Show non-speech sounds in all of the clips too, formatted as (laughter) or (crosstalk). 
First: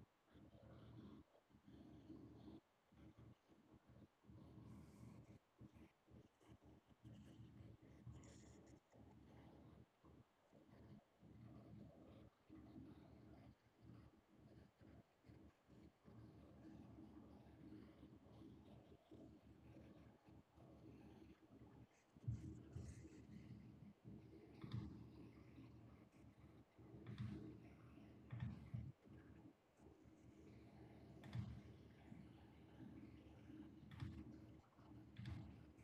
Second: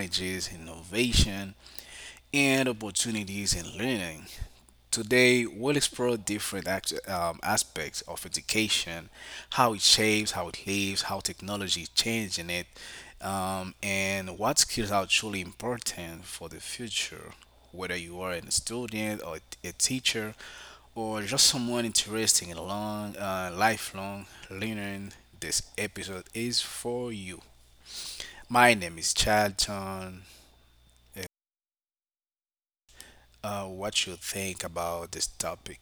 challenges, innovation, and opportunities in learning. Today, we'll explore aspects of education, how it shapes, how it lives, how technology is changing it, and what skills are truly important for the future. Whether you are a student or a teacher, or just someone interested in lifelong learning, this episode is for you. My name is Chad John. What you think about this topic?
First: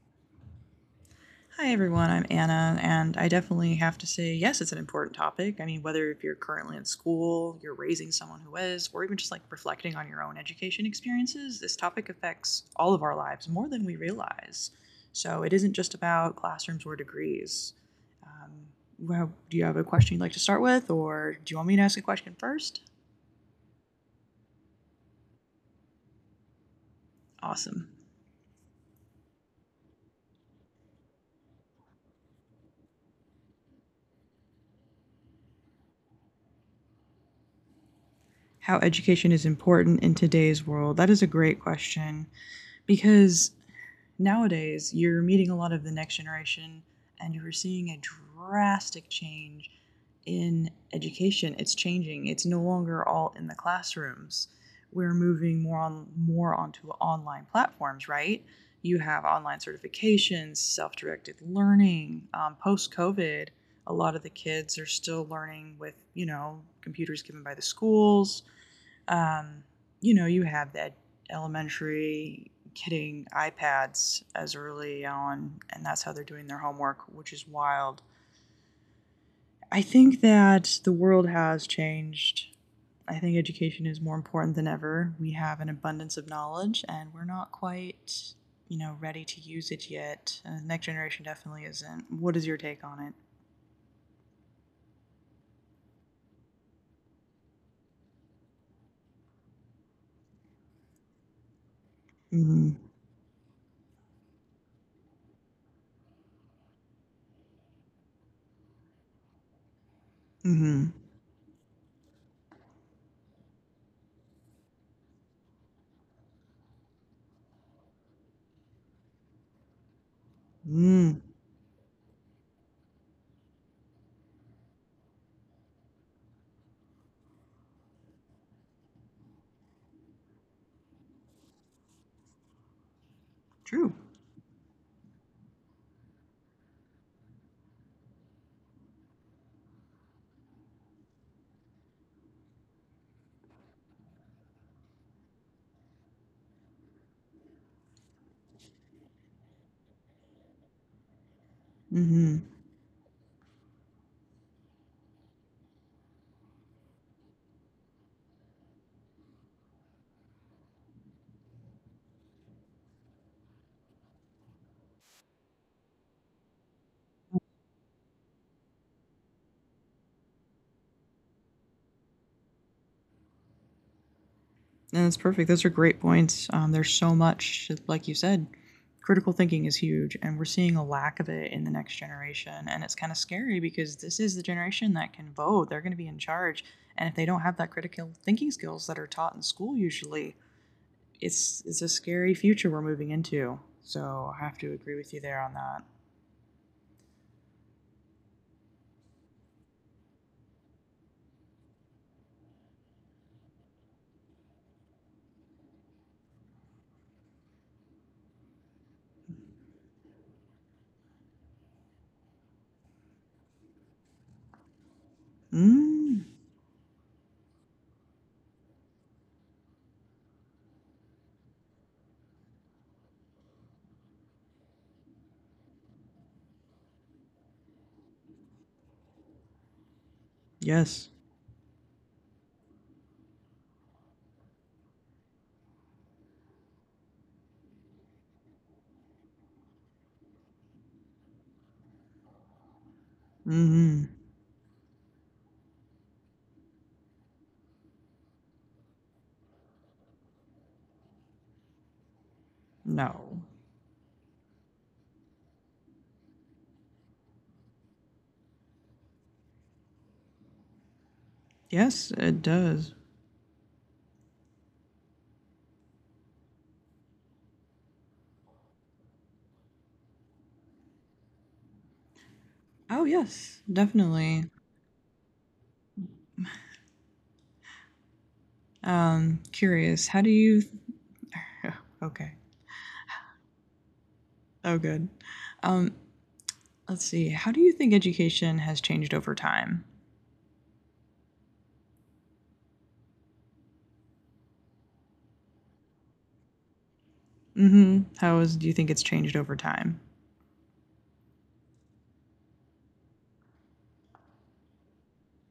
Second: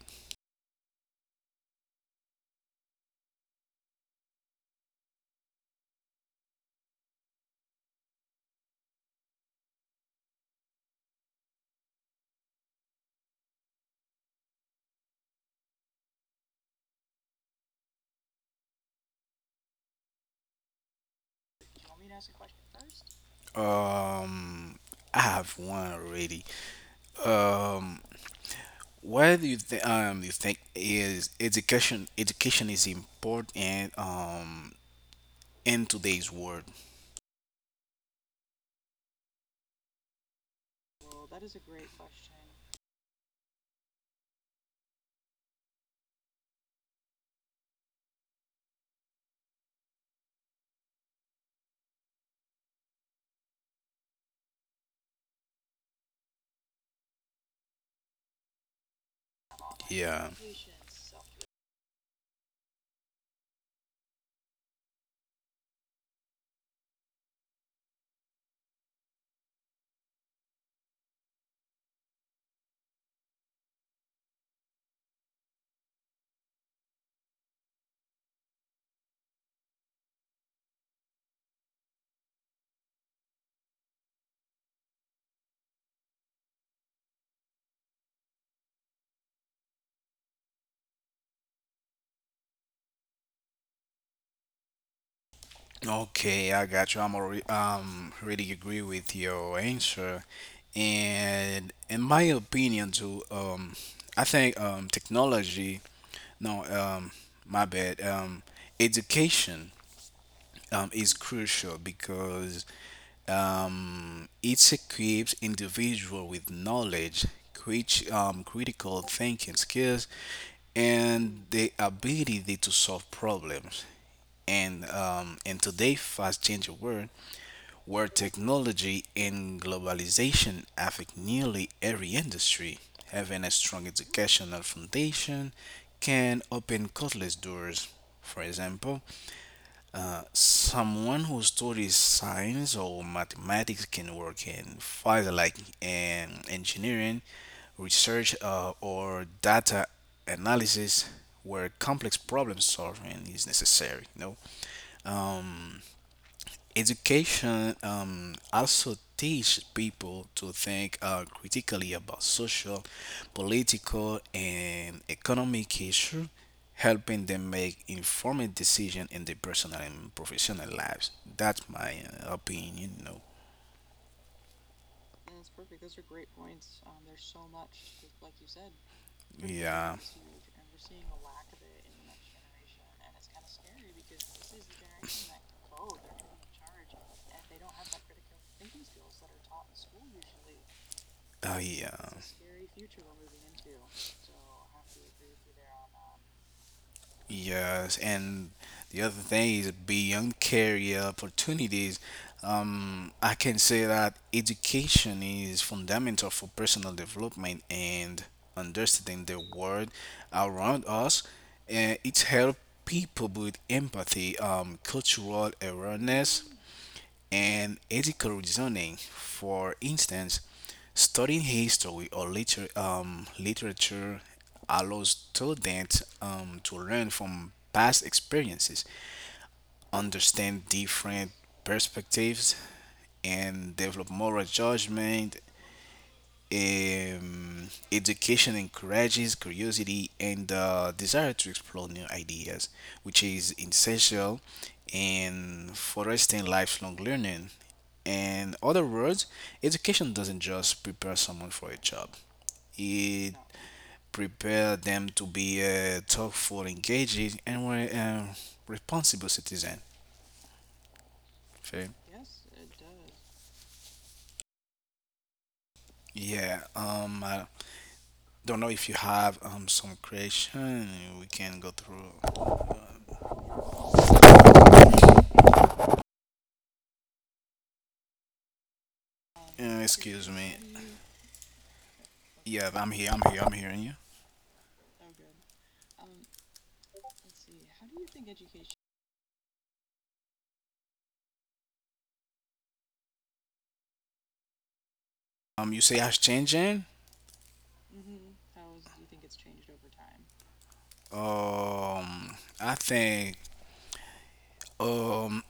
Hi everyone, I'm Anna, and I definitely have to say, yes, it's an important topic. I mean, whether if you're currently in school, you're raising someone who is, or even just like reflecting on your own education experiences, this topic affects all of our lives more than we realize. So it isn't just about classrooms or degrees. Um, well, do you have a question you'd like to start with, or do you want me to ask a question first? Um, I have one already. Awesome. Um, what do you think? You think is education? Education is important. In today's world. How education is important in today's world? That is a great question because nowadays, you're meeting a lot of the next generation and you're seeing a drastic change in education. It's changing. It's no longer all in the classrooms. We're moving more onto online platforms, right? You have online Yeah. certifications, self-directed learning. Post-COVID, a lot of the kids are still learning with computers given by the schools, um, you have that elementary getting iPads as early on, and that's how they're doing their homework, which is wild. I think that the world has changed. I think education is more important than ever. We have an abundance of knowledge, and we're not quite, ready to use it yet. And the next generation definitely isn't. What is your take on it? Okay, I got you. I'm already really agree with your answer, and in my Mm-hmm. opinion too. I think technology. No. My bad. Education Mm-hmm. Is crucial because it equips individual with knowledge, critical thinking skills, Mm. and the ability to solve problems. And in today's fast-changing world, where technology and globalization affect nearly every industry, having a strong True. educational foundation can open countless doors. For example, someone who studies science or mathematics can work in fields like engineering, research, or data analysis, where complex Mm-hmm. problem solving is necessary. You know, Um, education also teach people to think critically about social, political, and economic issues, helping them make informed decisions in their personal and professional lives. That's my opinion. You know. And that's perfect. Those are great points. There's so much, like you said, critical thinking is Yeah. huge, and we're seeing a lack of it in the next generation. And it's kind of scary because this is the generation that can vote, they're going to be in charge. And if they don't have that critical thinking skills that are taught in school, usually, Oh it's a yeah. scary future we're moving into. So I have to agree with you there on that. Yes, and the other thing is beyond career opportunities. I can say that education is fundamental for personal development and understanding the world around us. And it helps people with empathy, cultural Mm, awareness, and ethical reasoning. For instance, studying history or literature allows students to learn from past experiences, understand yes. different perspectives, and develop moral judgment. Education encourages curiosity and the desire to explore new ideas, which is Mm-hmm. essential in fostering lifelong learning. In other words, education doesn't just prepare someone for a job; it No. prepares them to be a thoughtful, engaging, and responsible citizen. Okay. Yes, it does. Yeah. I don't know if you have some question we can go through. Oh, yes, definitely. Curious, how do Excuse you me. (laughs) okay. Yeah, I'm here. I'm here. I'm hearing you. Oh, good. Um, let's see. How do you think education has changed over time? You say I changing. Mm-hmm. How is, do you think it's changed over time? Um, I think um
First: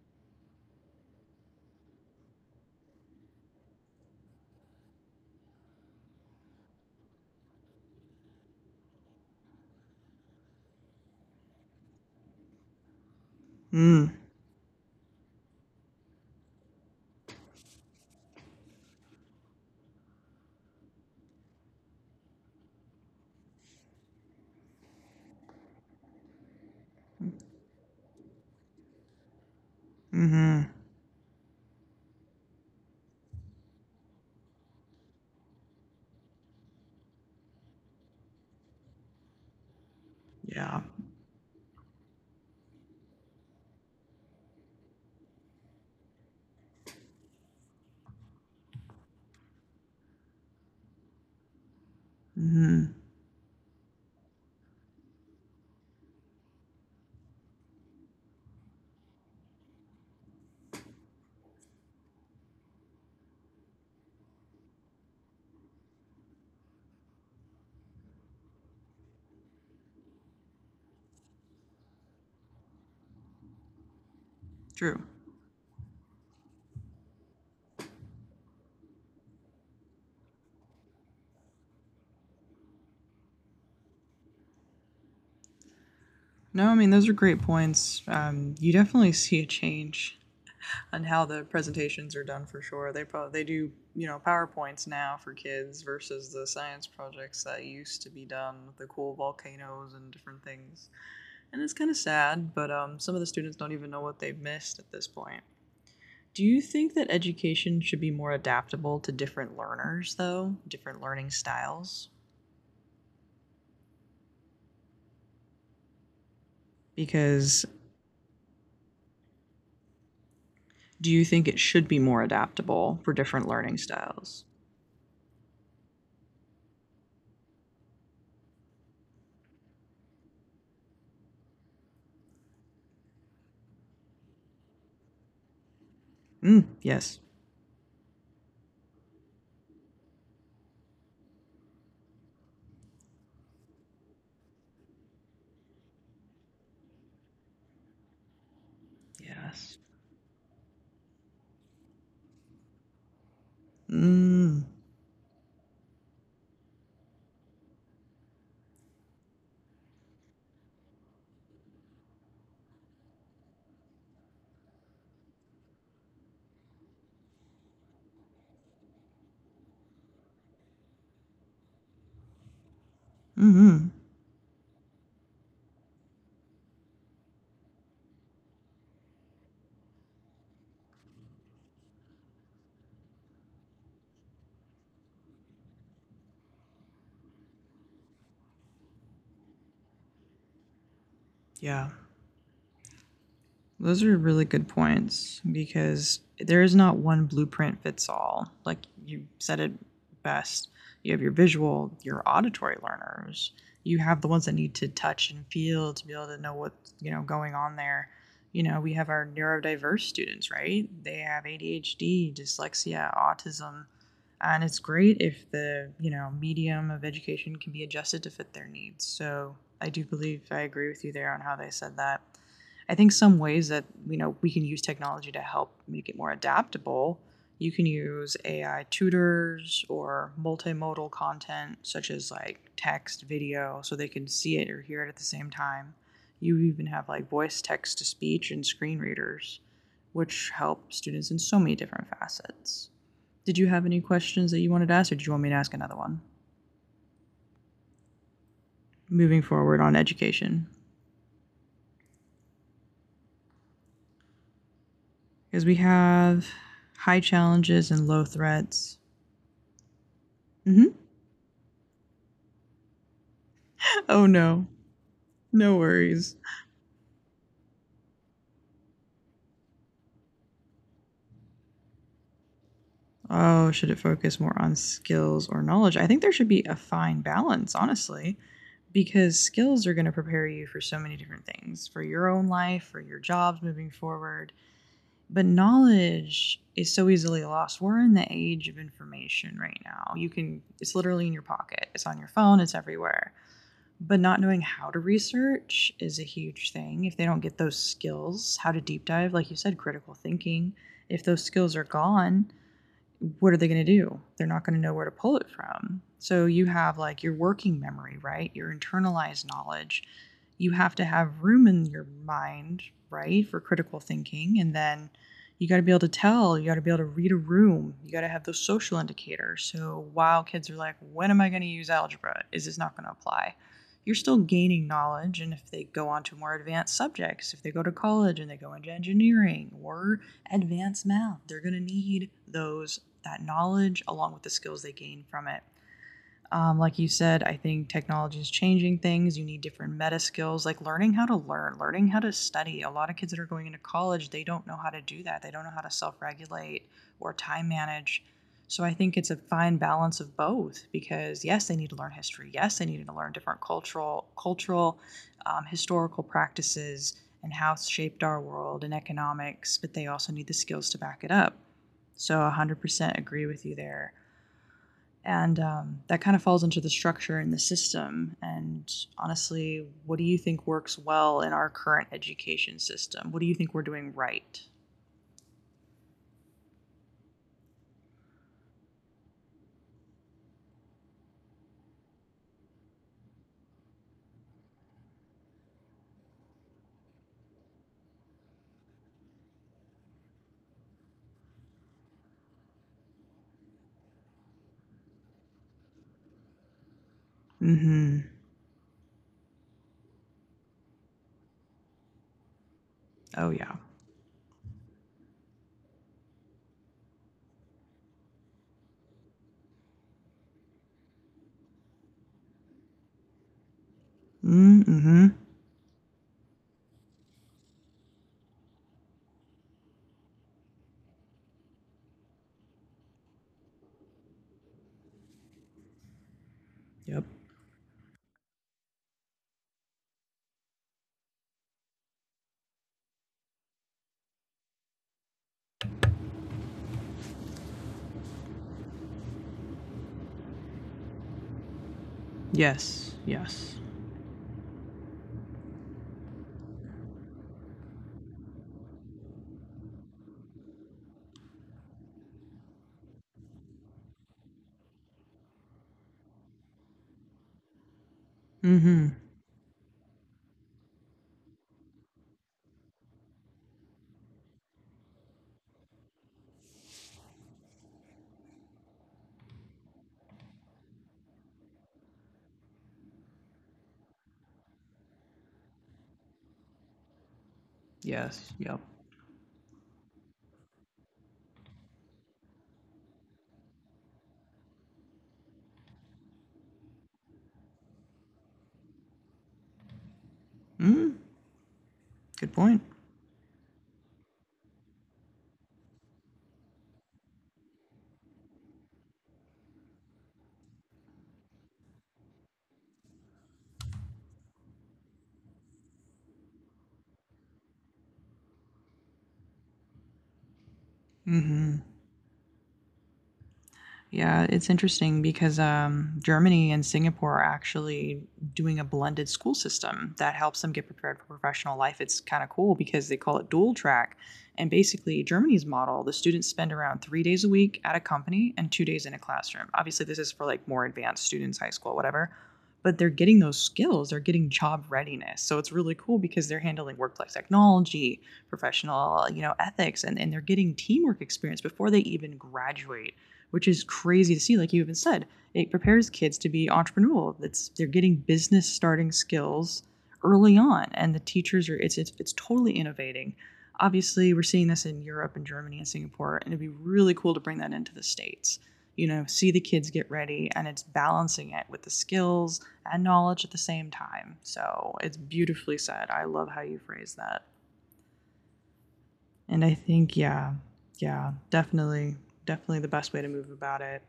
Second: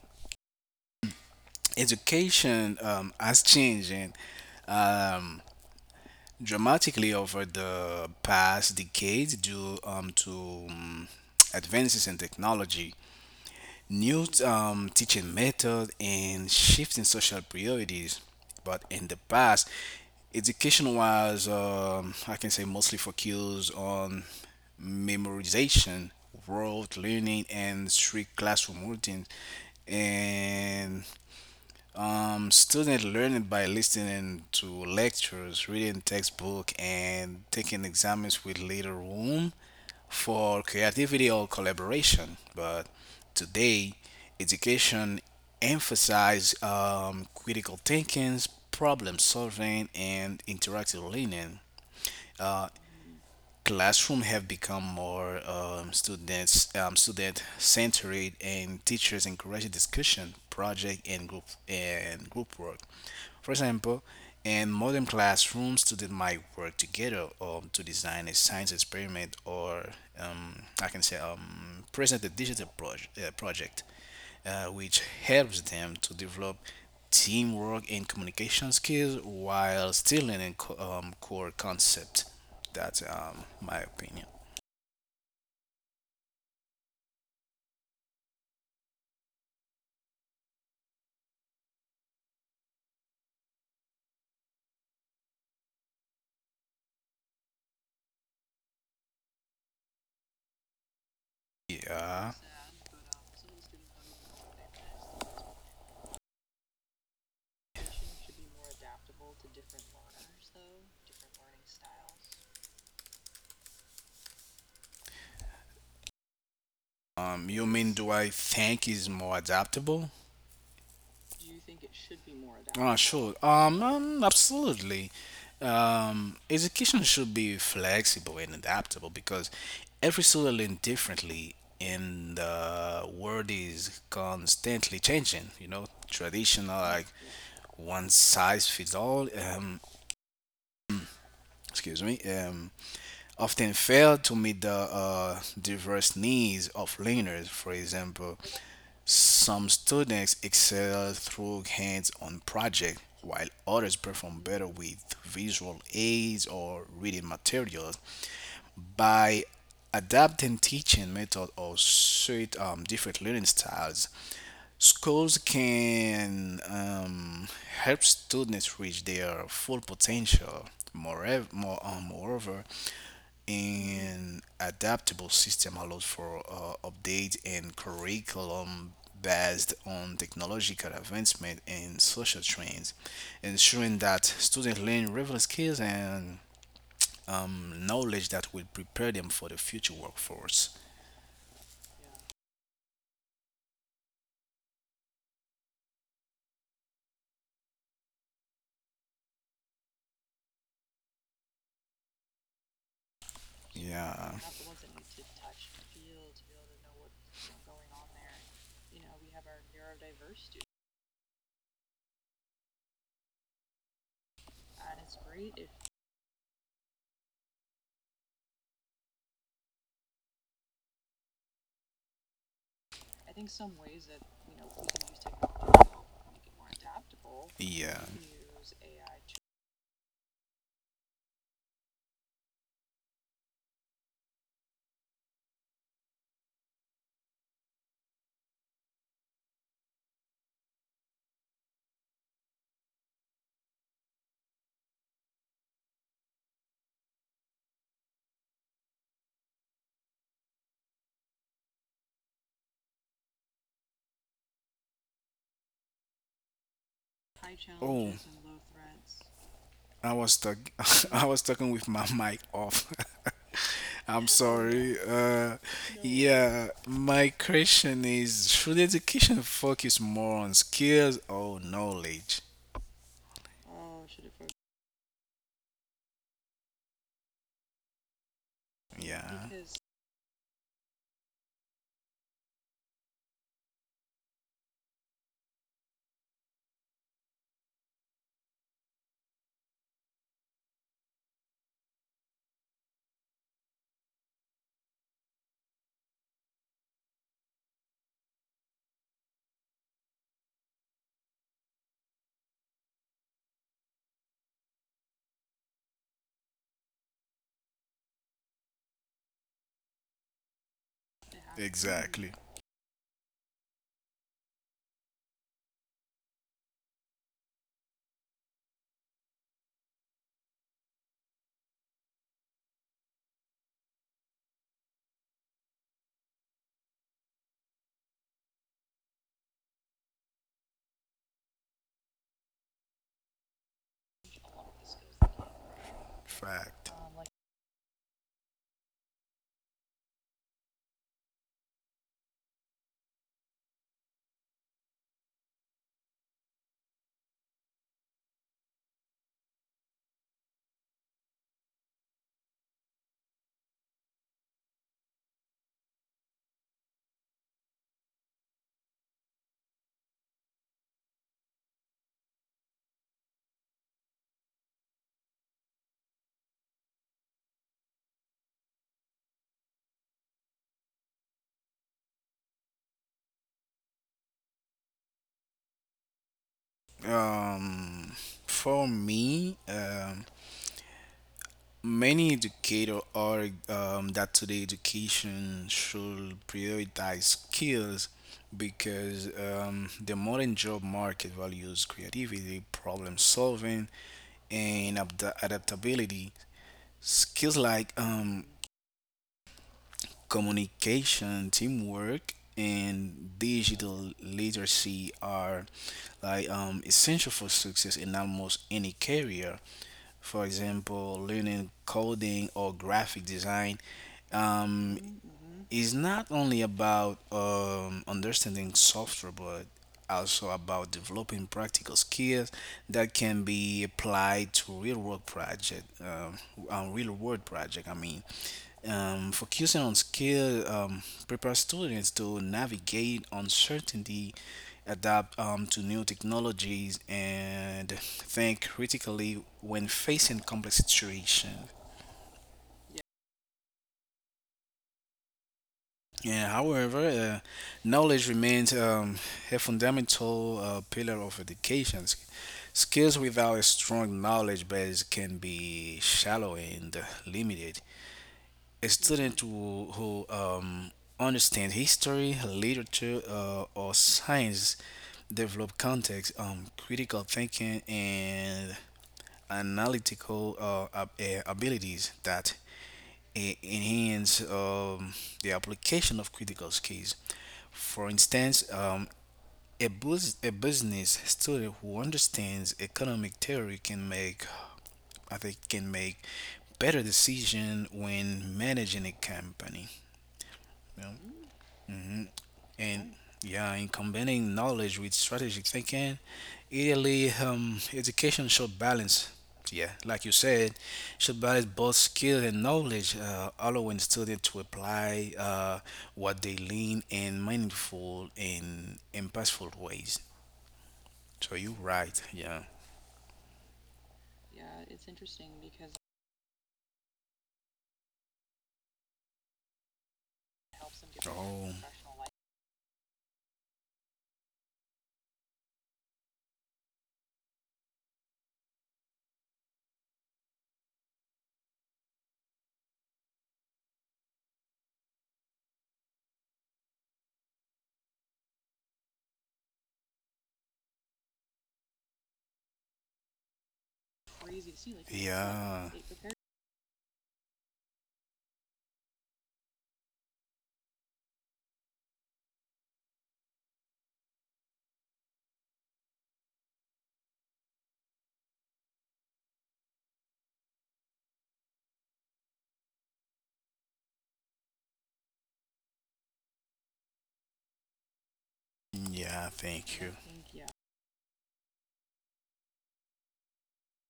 education has changing um dramatically over the past decades due to advances in technology, Mm. new teaching method, and shifting social priorities. But in the past, education was, I can say, mostly focused on memorization, rote learning, and strict classroom routines. Mm-hmm. And student learning by listening to lectures, reading textbook, and taking exams with little room for Yeah. creativity or collaboration. But today, education emphasizes critical thinking, problem solving, and interactive learning. Uh, Mm-hmm. Classroom have become more student centered, and teachers encourage discussion project and group work. For example, in modern classrooms, students might work together to design a science experiment or I can say present a digital project, which True. helps them to develop teamwork and communication skills while still learning core concept. That's my opinion. No, I mean those are great points. You definitely see a change on how the presentations are done for sure. They do powerpoints now for kids versus the science projects that used to be done with the cool volcanoes and different things. And it's kind of Yeah. sad, but some of the students don't even know what they've missed at this point. Do you think that education should be more adaptable to different learners, though, different learning styles? Because You mean do I think is more adaptable? do you think it should be more Oh, adaptable for sure. different learning styles? Absolutely. Education should be flexible and adaptable because every student learns differently, and the world is constantly changing. You know, Mm, traditional like yes. one size fits all. Excuse me. Often fail to meet the diverse needs of learners. For example, some Yes. students excel through hands-on projects, while others perform Mm. better with visual aids or reading materials. By adapting teaching method or suit different learning styles, schools can help students reach their full potential. Moreover, Hmm. an adaptable system allows for update and curriculum based on technological advancement and social trends, ensuring that students learn relevant skills and knowledge that will prepare them for the future workforce. Yeah. Those are really good points because there is not one blueprint fits all. Like you said it best, you have your visual, your auditory learners, you have Yeah, the ones that need to touch and feel to be able to know what's going on there. You know, we have our neurodiverse students, right? They have ADHD, dyslexia, autism, and it's great if the medium of education can be adjusted to fit their needs. So I do believe I agree with you there on how they said that. I think some ways that we can use technology to help make it more adaptable. You can yeah. use AI tutors or multimodal content such as like text, video, so they can see it or hear it at the same time. You even have like voice text to speech and screen readers, which help students in so many different facets. Did you have any questions that you wanted to ask, or did you want me to ask another one? Moving forward on education, because we have high challenges and Oh, low threats. I was talk Hmm. (laughs) I was talking with my mic off. (laughs) I'm Oh no. sorry. No worries. Yeah, my question is: Should education focus more on skills or knowledge? Oh, should it focus more on skills or knowledge? I think there should be a fine balance, honestly, because Yeah, skills are going to prepare you for so many different things for your own life, for your jobs moving forward. But knowledge is so easily lost. We're in the age of information right now. You can, it's literally in your pocket, it's on your phone, it's everywhere but not knowing how to research is a huge thing. If they don't get those skills, how to deep dive, like you said, critical thinking, if those skills are gone, what are they going to do? They're not going to know where to pull it from. So you have like your working memory, right? Your internalized knowledge. You have to have room in your exactly. mind, right, for critical thinking. And then you got to be able to tell, you got to be able to read a room, you got to have those social indicators. So while kids are like, when am I going to use algebra? Is this not going to apply? You're still gaining knowledge. And if they go on to more advanced subjects, if they go to college and they go into engineering or advanced math, they're going to need those that knowledge along with the skills they gain from it. Fact. Like you said, I think technology is changing things. You need different meta skills, like learning how to learn, learning how to study. A lot of kids that are going into college, they don't know how to do that. They don't know how to self regulate or time manage. So I think it's a fine balance of both because yes, they need to learn history. Yes, they need to learn different cultural, historical practices and how it's shaped our world and economics. But they also need the skills to back it up. So 100% agree with you there. And that kind of falls into the structure and the system. And honestly, what do you think works well in our current education system? What do you think we're doing right? Um, for me, many educators are that today education should prioritize skills because the modern job market values creativity, problem solving, and adaptability. Skills Mm like hmm. Communication, teamwork, and Oh, yeah. digital literacy are like essential for success in almost any career. For example, learning coding or graphic design, Mm um, hmm. it's not only about understanding software, but also about developing practical skills that can be applied to real Yep. world project. I mean, focusing on skill prepare students to navigate uncertainty, adapt to new technologies, and think critically when facing complex situations. Yes. Yes. Yeah, however, knowledge remains a fundamental pillar of education. Skills without a strong knowledge base can be shallow and limited. Mm A hmm. student who understands history, literature, or science develop context, critical thinking, and analytical abilities that enhance the application of critical skills. For Yes. instance, Yep. A a business student who understands economic theory can make, I think, can make better decision when managing a company. Mm. Hmm. Good point. And yeah, in combining knowledge with strategic thinking, ideally, education should balance. Yeah, like you said, should balance both skill and knowledge, allowing students to apply what they learn in meaningful and impactful ways. Mm So you're hmm. right. Yeah. Yeah, it's interesting because Germany and Singapore are actually doing a blended school system that helps them get prepared for Oh, professional life. It's kind of cool because they call it dual track. And basically, Germany's model, the students spend around 3 days a week at a company and 2 days in a classroom. Obviously, this is for like more advanced students, high school, whatever. But they're getting those skills, they're getting job readiness. So it's really cool because they're handling workplace technology, professional, ethics, and they're getting teamwork experience before they even graduate, which is crazy to see, like you even said. It yeah. prepares kids to be entrepreneurial. It's they're getting business starting skills early on, and the teachers are it's totally innovating. Obviously, we're seeing this in Europe and Germany and Singapore, and it'd be really cool to bring that into the states. You know, see the kids get ready, and it's balancing it with the skills and knowledge at the same time. So it's beautifully said. I love how you phrase that, Yeah. and I Thank you. think yeah, definitely, definitely the best way to move about it.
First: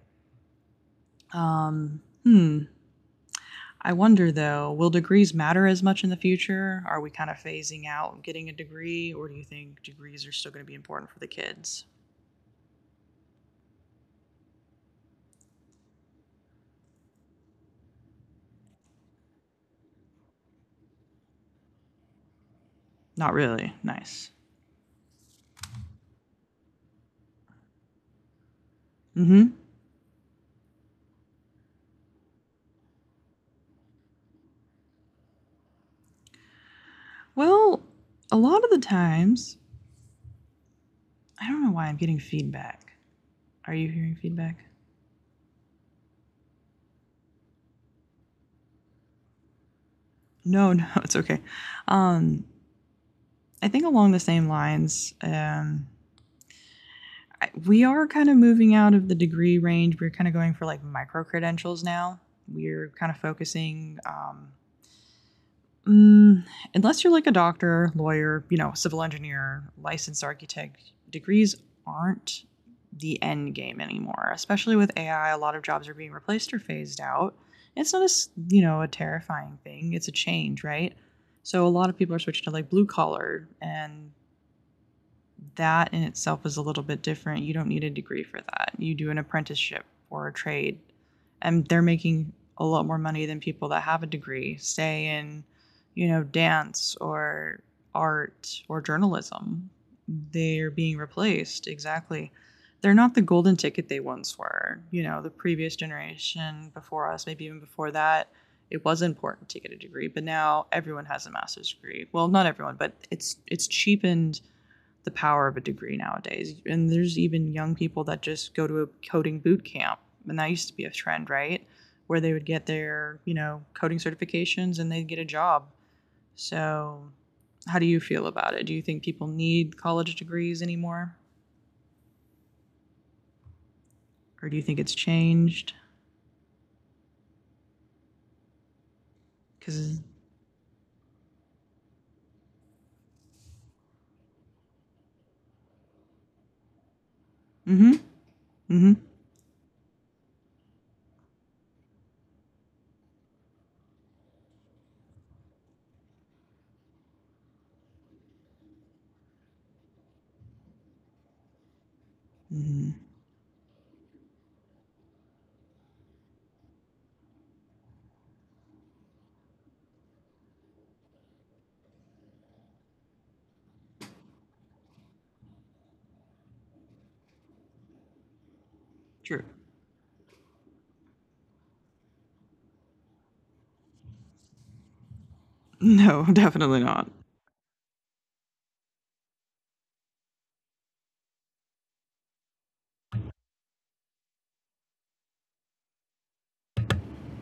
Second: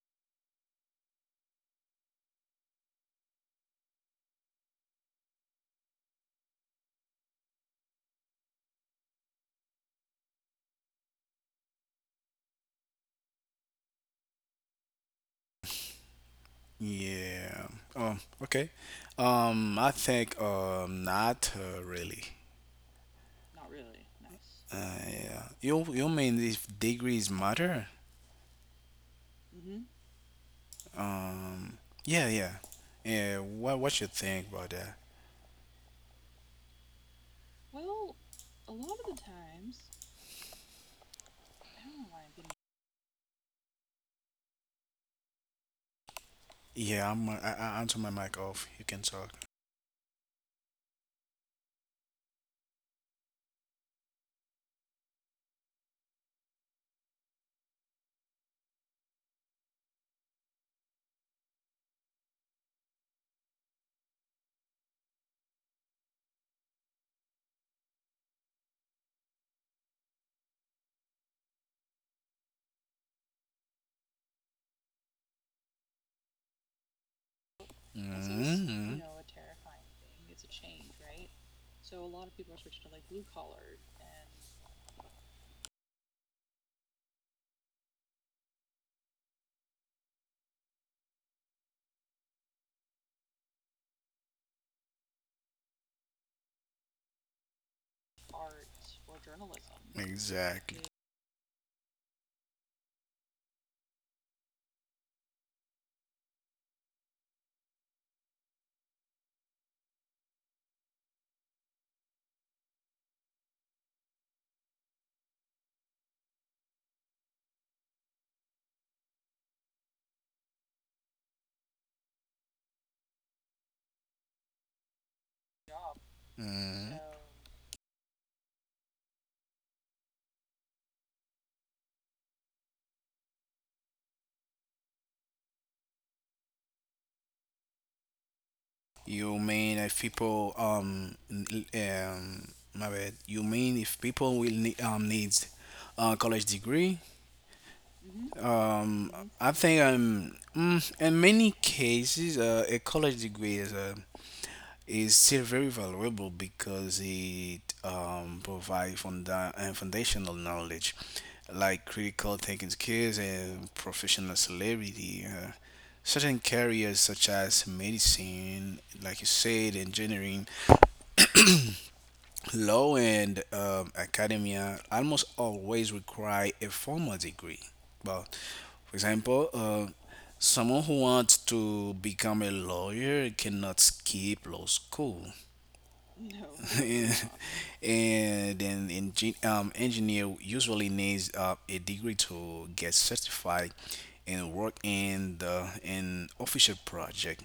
um, hmm. I wonder though, will degrees matter as much in the future? Are we kind of phasing out getting a degree, or do you think degrees are still going to be important for the kids? Yeah. Oh, okay. I think not really. Not really. Nice. Yeah. You mean if degrees matter? Mm-hmm. Um, yeah, yeah. Yeah. What you think about that? Well, a lot of the times, I don't know why I'm getting feedback. Are you hearing feedback? Yeah, I'm. I answer my mic off. You can talk. No, (laughs) no, it's okay. Um, I think along the same lines, we are kind of moving out of the degree range. We're kind of going for like micro credentials now. We're kind of focusing mm, unless you're like a doctor, lawyer, you know, civil engineer, licensed architect, degrees aren't the end game anymore. Especially with AI, a lot of jobs are being replaced or phased out. It's not a a Hmm. terrifying thing. It's a change, right? So a lot of people are switching to like blue collar and that in itself is a little bit different. You don't need a degree for that. You do an apprenticeship or a trade, and they're making a lot more money than people that have a degree, say in, you know, dance or art or journalism. They're Exactly. It, being replaced. Exactly. They're not the golden ticket they once were. You know, the previous generation before us, maybe even before that, it was important to get a degree, but now everyone has a master's degree. Well, not everyone, but it's cheapened the power of a degree nowadays. And there's even young people that just go to a coding boot camp, and that used to be a trend, right? Where they would get their, you know, coding certifications and they'd get a job. hmm. So, how do you feel about it? Do you think people need college degrees anymore? Or do you think it's changed? You mean if Because, people my bad. You mean if people will need needs a college degree? mm-hmm, mm-hmm, Um, I think in many cases a college degree is a is still very valuable because it provides foundational knowledge like critical thinking mm-hmm. skills and professional celebrity. Certain careers such as medicine, like you said, engineering, law, and academia almost always require a formal degree. But, for True. example, (laughs) someone who wants to become a lawyer cannot skip law school. No, (laughs) definitely not. And then engineer usually needs a degree to get certified and work in the an official project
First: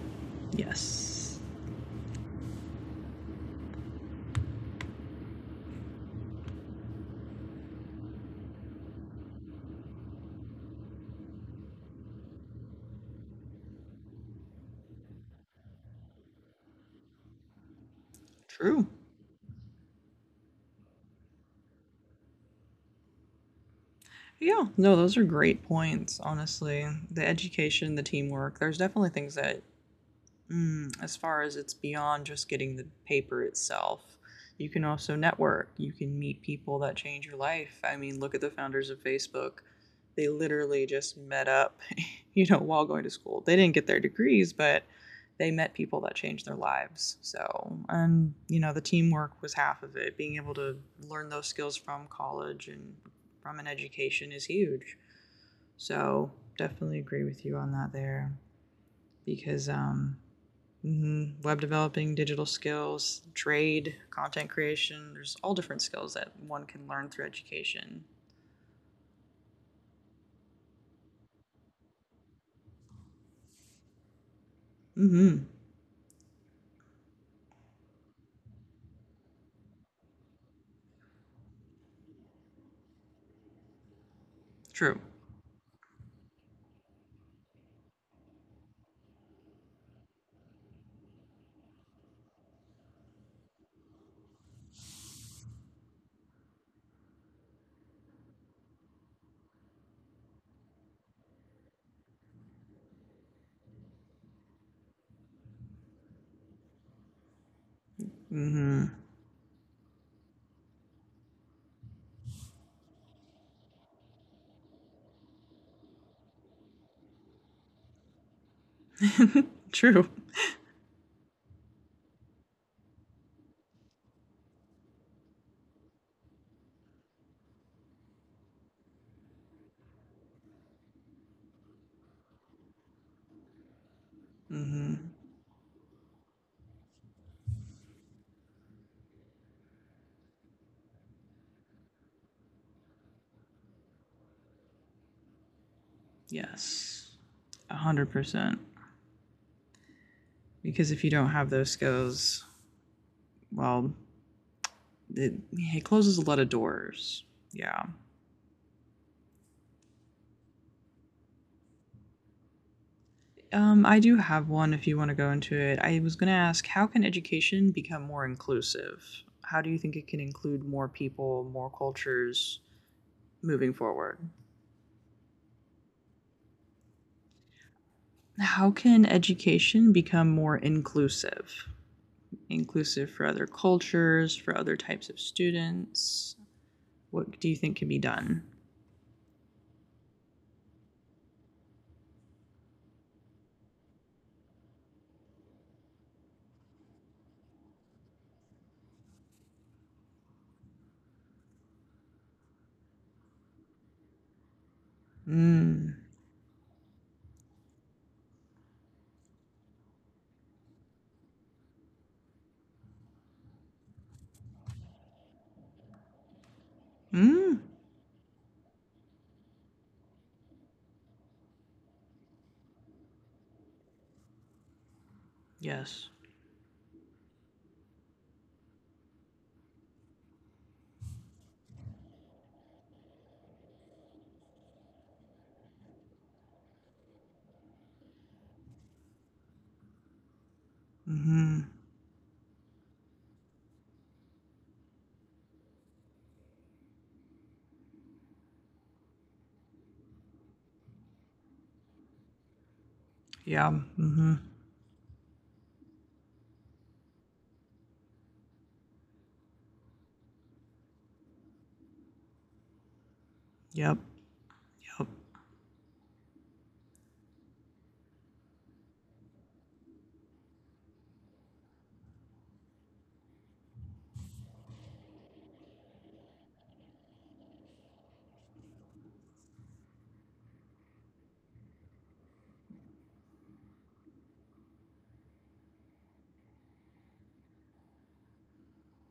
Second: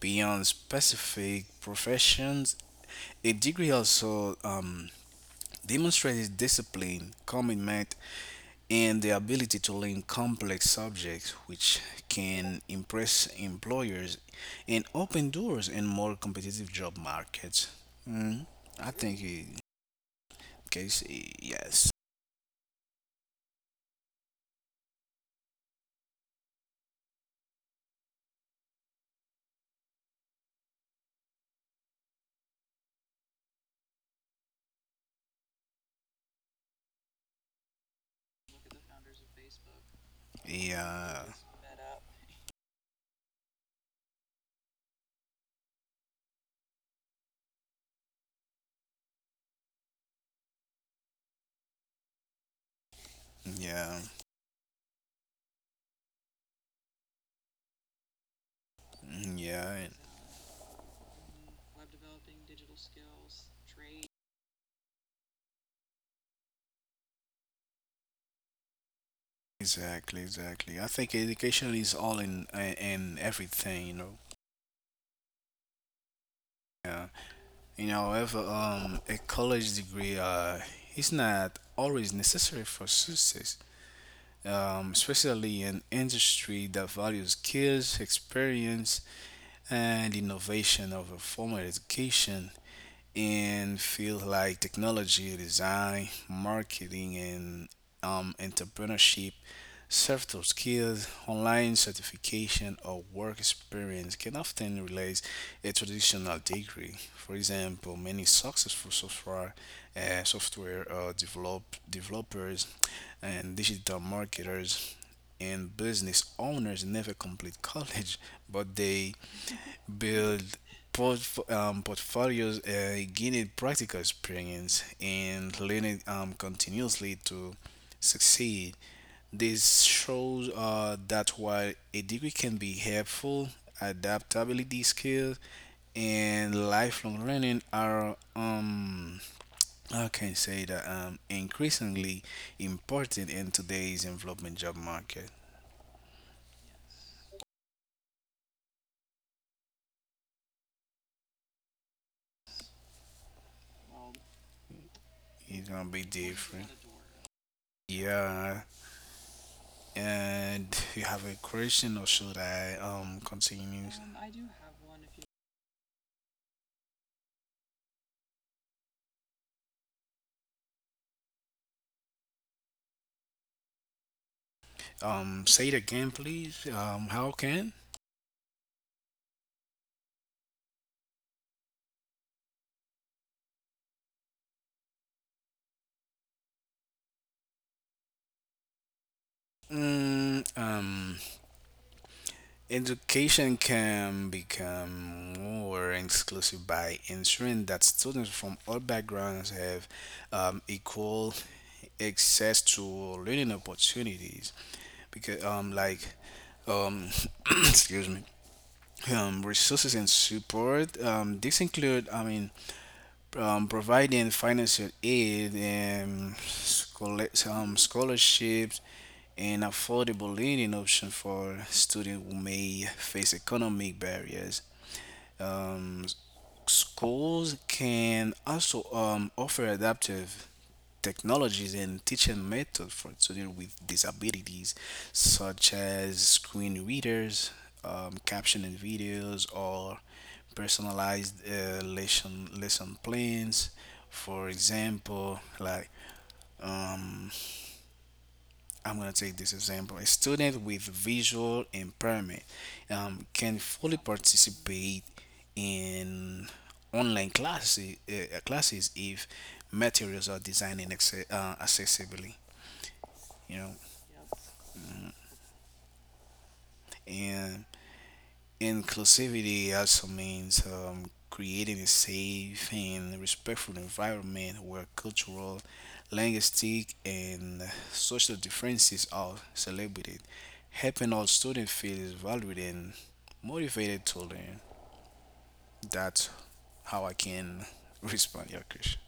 beyond Yes. specific professions. A degree also demonstrated discipline, commitment, and the ability to learn complex subjects, which can impress employers and open doors in more competitive job markets. Mm, True. I think, case, yes. Yeah, no, those are great points, honestly. The education, the teamwork, there's definitely things that. As far as it's beyond just getting the paper itself, you can also network. You can meet people that change your life. I mean, look at the founders of Facebook. They literally just Yeah, met up, (laughs) while going to school. They didn't get their degrees, but they met people that changed their lives. So, the teamwork was half of it. Being able to learn those skills from college and from an yeah, education is huge. So, definitely agree with you on that mm, because yeah. um, mhm, Web developing, digital skills, trade, content creation, there's all different skills that one can learn through education. Exactly, exactly. I think education is all in everything, you know. Mm-hmm. Yeah. You know, however, a college degree is not always necessary for success, True. especially in industry that values skills, experience, and innovation of a formal education in fields like technology, design, marketing, and entrepreneurship, soft skills, online certification, or work experience can often replace a traditional degree. For example, many successful Mm-hmm. software developers and digital marketers and business owners never complete (laughs) college, but they (laughs) True. build portfolios, gaining practical experience, and learning continuously to succeed. This shows that while a degree can be helpful, adaptability Mm-hmm. skills and lifelong learning are I can say that increasingly important in today's development job market. Yes. 100%. Because if you don't have those skills, well, it, It's it gonna be closes a lot of different. doors. Yeah. Yeah, and (laughs) you have a question, or should I continue? I do have one if you want to go into it. I was going to ask, how can education become more inclusive? How do you think it can include more people, more cultures moving forward? Say it again, please. How can? How can education become more inclusive? Inclusive for other cultures, for other types of students? What do you think can be done? Mm, education can become more inclusive by ensuring that students from all backgrounds have equal access to learning opportunities. Because, Mm. Um, (coughs) (clears throat) excuse me, resources and support. This include, I mean, providing financial aid and Mm. Scholarships and affordable living options for students who may face economic barriers. Um, Yes. Schools can also offer adaptive technologies and teaching methods for students with disabilities, such as screen readers, captioning videos, or personalized Mm-hmm. Lesson plans. For example, like um, I'm gonna take this example: a student with visual impairment can Yeah. fully Mm-hmm. participate in online classes classes if materials are designed and accessibly, you know. Yep. Yep. And inclusivity also means creating a safe and respectful environment where cultural, linguistic, and social differences are celebrated, helping all students feel valued and motivated to learn. That's how I can (laughs) respond to your question.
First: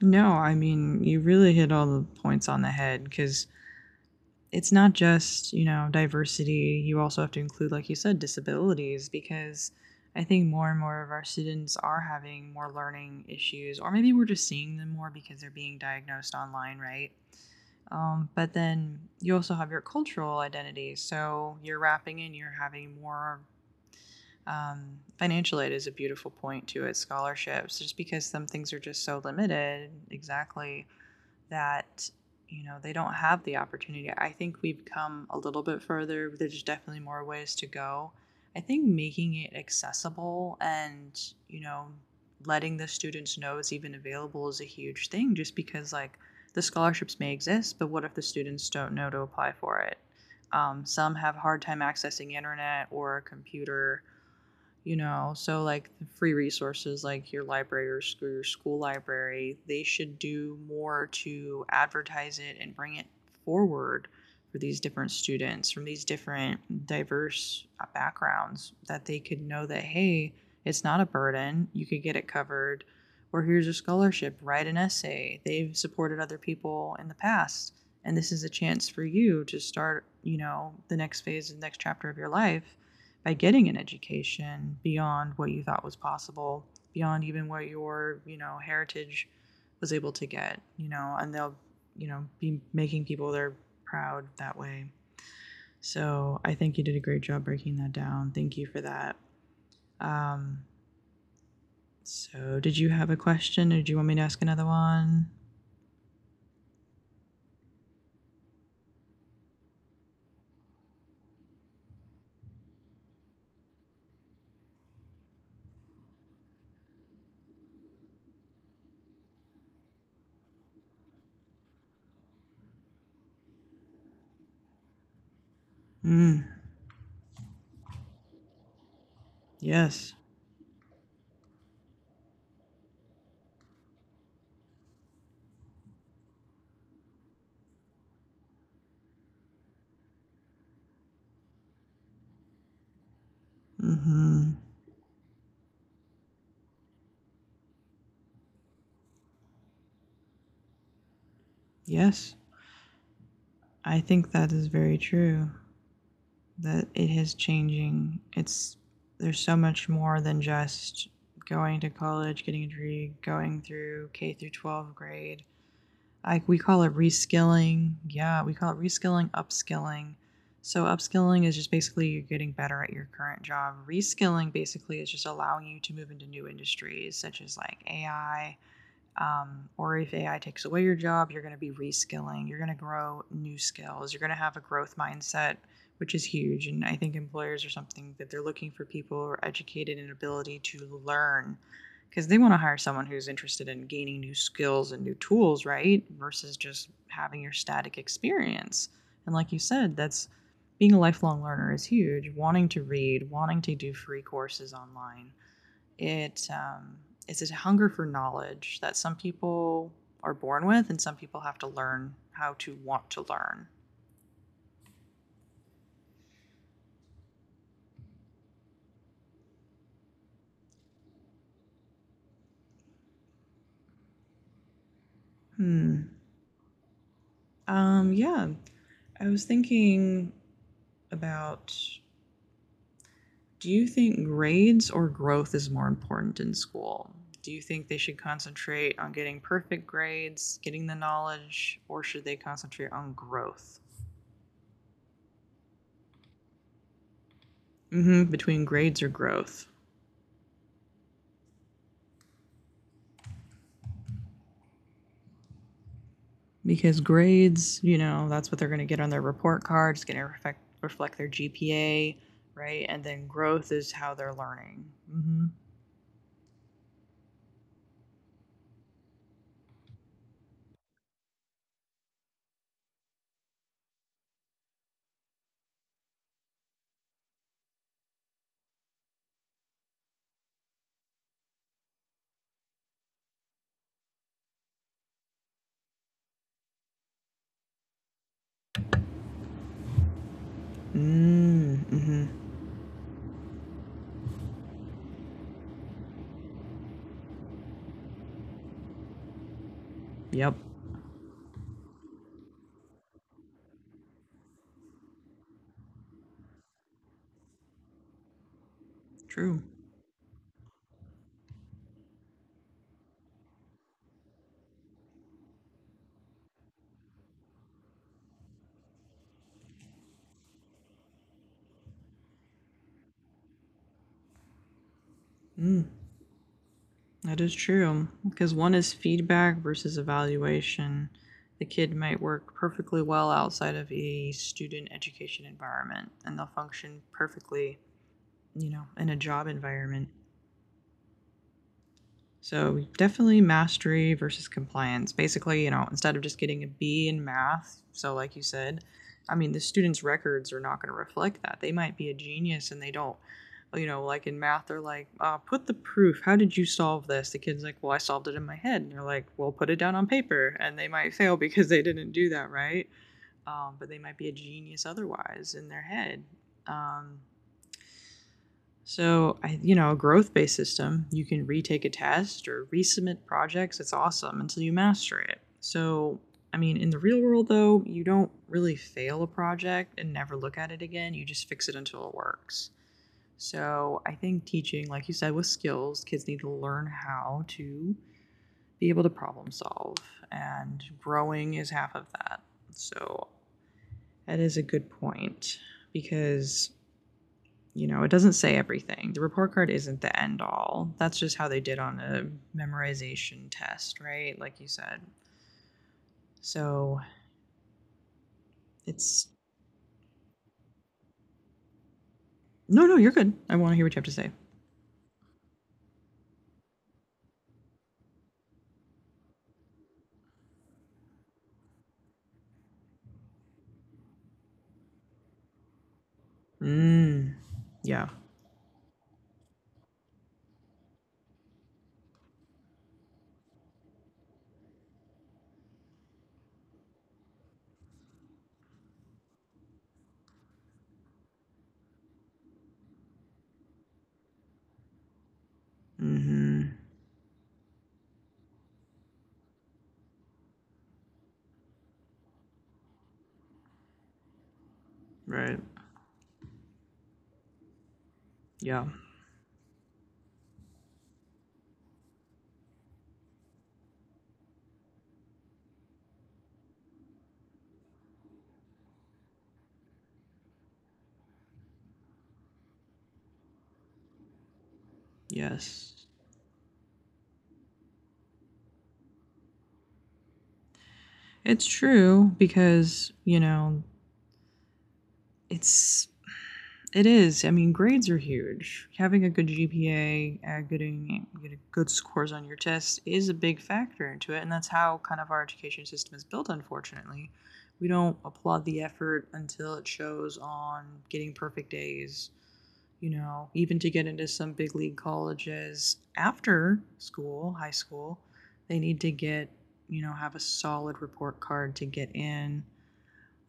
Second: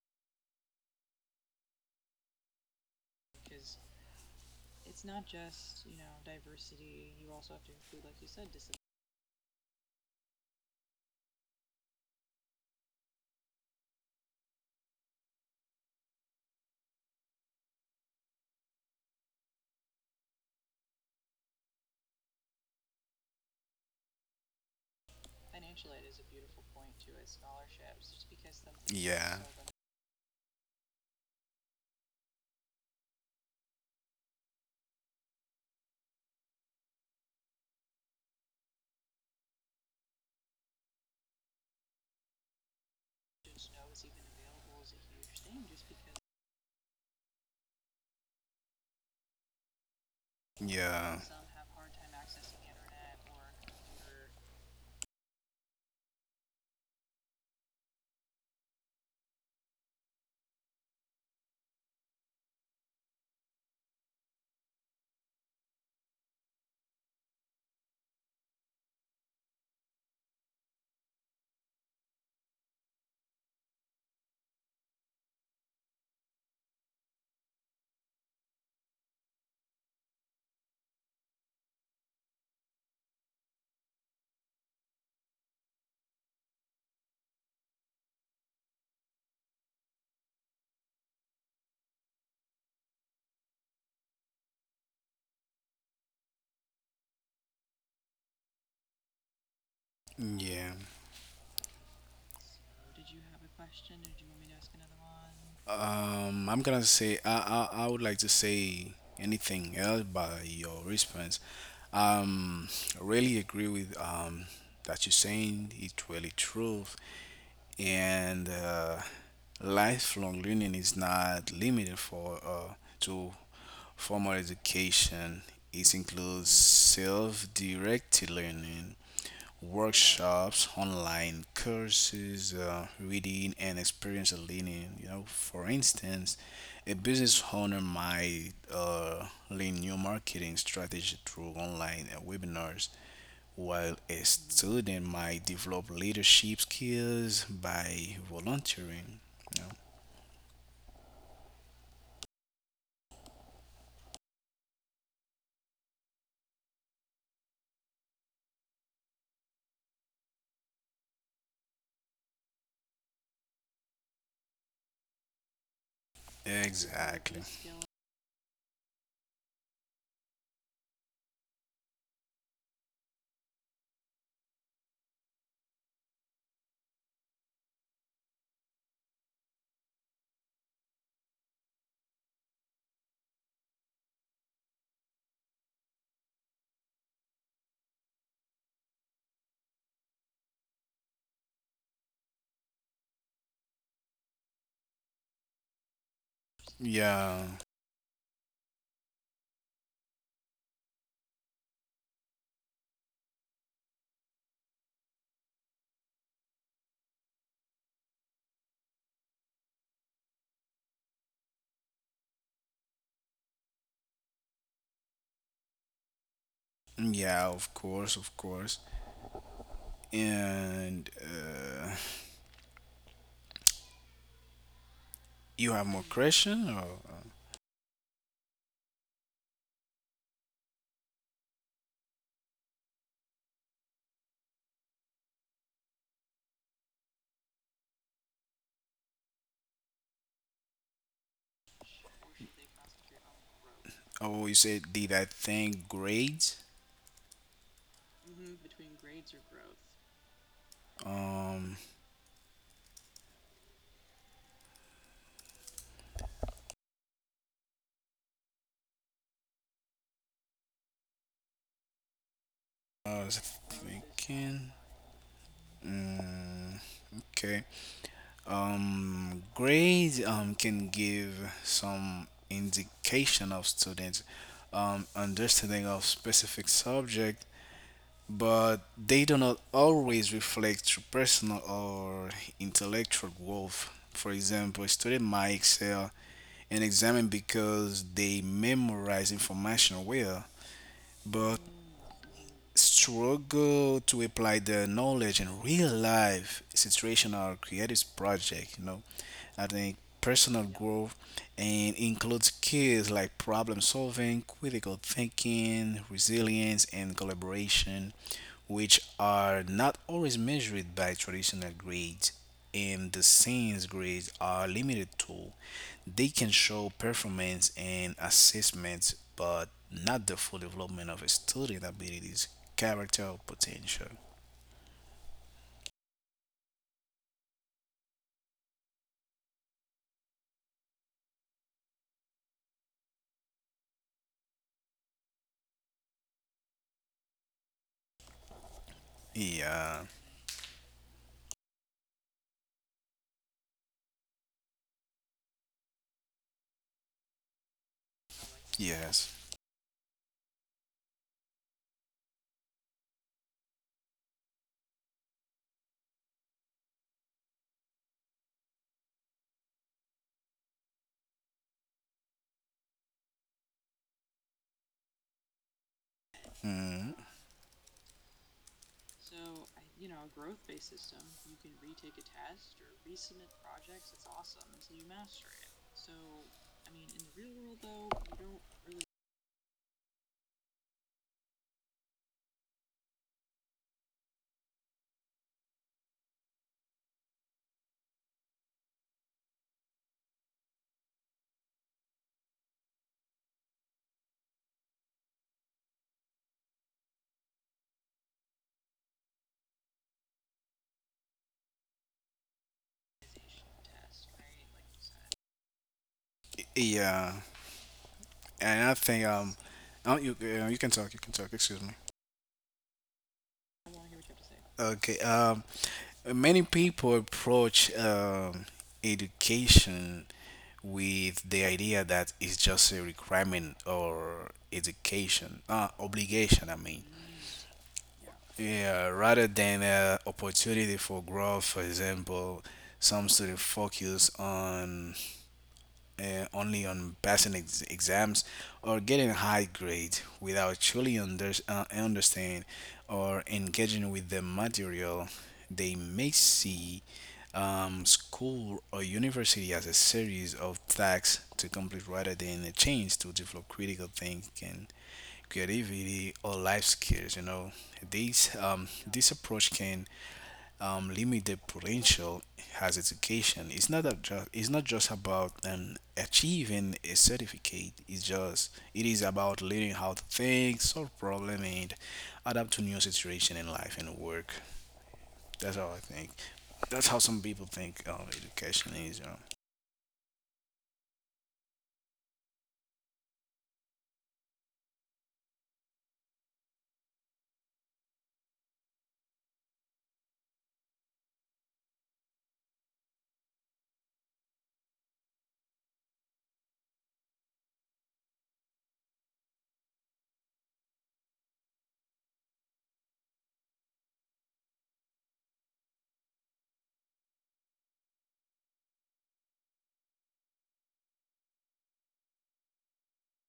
No, I mean, you really hit all the points on the head because it's not just, you know, diversity. You also have to include, like you said, disabilities, because I think more and more of our students are having more learning issues, or maybe we're just seeing them more because they're being diagnosed online, right? But then you also have your cultural identity, so you're wrapping in, you're having more. Financial aid is a beautiful point to it. Scholarships, just because some things are just so Yeah, limited. Exactly. That, you know, they don't have the opportunity. I think we've come a little bit further. There's definitely more ways to go. I think making it accessible and, you know, letting the students know it's even available is a huge thing. Just because, like, the scholarships may exist, but what if the students don't know to apply for it? Some yeah. have a hard time accessing internet or a computer, you know. So, like, the free resources, like your library or your school library, they should do more to advertise it and bring it forward for these different students from these different diverse backgrounds, that they could know that, hey, it's not a burden, you could get it covered. Or here's a scholarship, write an essay, they've supported other people in the past, and this is a chance for you to start, you know, the next phase, the next chapter of your life by getting an education beyond what you thought was possible, beyond even what your, you know, heritage was able to get, you know. And they'll, you know, be making people they're proud that way. So I think you did a great job breaking that down. Thank you for that. Um, Yeah. so did you have a question or do you want me to ask another one? I'm gonna say I would like to say anything else by your response. Um, I really agree with that you're saying. It's really true, and lifelong learning is not limited for to formal education. It Mm, includes self-directed learning, yes. workshops, online courses, reading, and experience learning. You know, for instance, a business owner might learn new marketing strategy through online webinars, while a Mm-hmm. student might develop leadership skills by volunteering. You Yes. I think that is very true. That it is changing. It's there's so much more than just going to college, getting a degree, going through K through 12 grade. Know? We call it Exactly. reskilling. Yeah, we call it reskilling, upskilling. So upskilling is just basically you're getting better at your current job. Reskilling basically is just allowing you to move into new industries such as like AI, or if AI takes away your job, you're going to be reskilling, you're going to grow new skills, you're going to have a growth mindset, which is huge. And I think employers are something that they're looking for people who are educated in ability to learn, because they want to hire someone who's interested in gaining new skills and new tools, right? Versus just having Yeah, your static experience. And like you said, that's being a lifelong learner is huge. Wanting to read, wanting to do free courses online. It um, it's a hunger for knowledge that some people are born with, and some people have to learn how to want to learn. yeah, of course, of course. And you have more Hmm. question or? Yeah, I was thinking about, do you think grades or growth is more important in school? Do you think they should concentrate on getting perfect grades, getting the knowledge, or should they concentrate on growth? Oh, you said did I think grades? Hmm. Between grades or growth? Um, Because grades, you know, that's what they're going to get on their report card. It's going to reflect their GPA, right? And I then was growth is how they're thinking. learning. Mm-hmm. Mm, okay. Grades can give some indication of students' understanding of specific subject, but they do not always reflect true personal or intellectual growth. For example, a student might excel in exam because they memorize information well, Mm, but hmm, mm hmm. struggle to apply their knowledge in real life situational creative project you know. I think Yep. personal growth and includes skills like problem solving, critical thinking, resilience, and collaboration, which are True. not always measured by traditional grades. And the since grades are limited tool, they can show performance and assessments, but not the full development of a student abilities, character, or potential. Mm, that is true. Because one is feedback versus evaluation. The kid might work perfectly well outside of a student education environment, and they'll function perfectly, you know, in a job Yeah. environment. So definitely mastery versus compliance. Basically, you know, instead of just getting a B in math, so like you said, Yes. I mean, the student's records are not going to reflect that. They might be a genius and they don't, you know, like in math, they're like, put the proof. How did you solve this? The kid's like, well, I solved it in my head. And they're like, well, put it down on paper. And they might fail (laughs) because they didn't do that right. But they might be a genius otherwise in their head. Mm. Um, so, you know, a growth based system, you can retake a test or resubmit projects. It's awesome until you master it. So, I mean, in the real world, though, you don't really fail a project and never look at it again. You just fix it until it works. So, I think teaching, like you said, with skills, kids need to learn how to be able to problem solve, and growing is half of that. So, that is a good point, because, you know, it doesn't say everything. The report card isn't the end all. That's just how they did on a memorization test, right? Like you said. So Yeah. And I think it's oh, you can talk. Excuse me. No, no, you're good. I want to hear what you have to say. Okay. Many people approach education with the idea that it's just a requirement or education obligation. I mean, Mm. Yeah. yeah, rather than opportunity for growth. For example, some students focus on only on passing exams or getting a high grade without truly understanding or engaging with the material, they may Mm-hmm. see school or university as a series of tasks to complete rather than a chance to develop critical thinking, Right. creativity, or life skills. You know, these Yeah. This approach can limited potential has education. It's not just about achieving a certificate. It is about learning how to think, solve problem, and adapt to new situation in life and work. That's how Yes. I think. That's how some people think education is. You know? It's true because, you know, it's It is. I mean, grades are huge. Having a good GPA, getting good scores on your tests is a big factor into it, and that's how kind of our education system is built. Unfortunately, we don't applaud the effort until it shows on getting perfect A's. You know, even to get into some big league colleges after school, high school, they need to get, you know, have a solid report card to get in.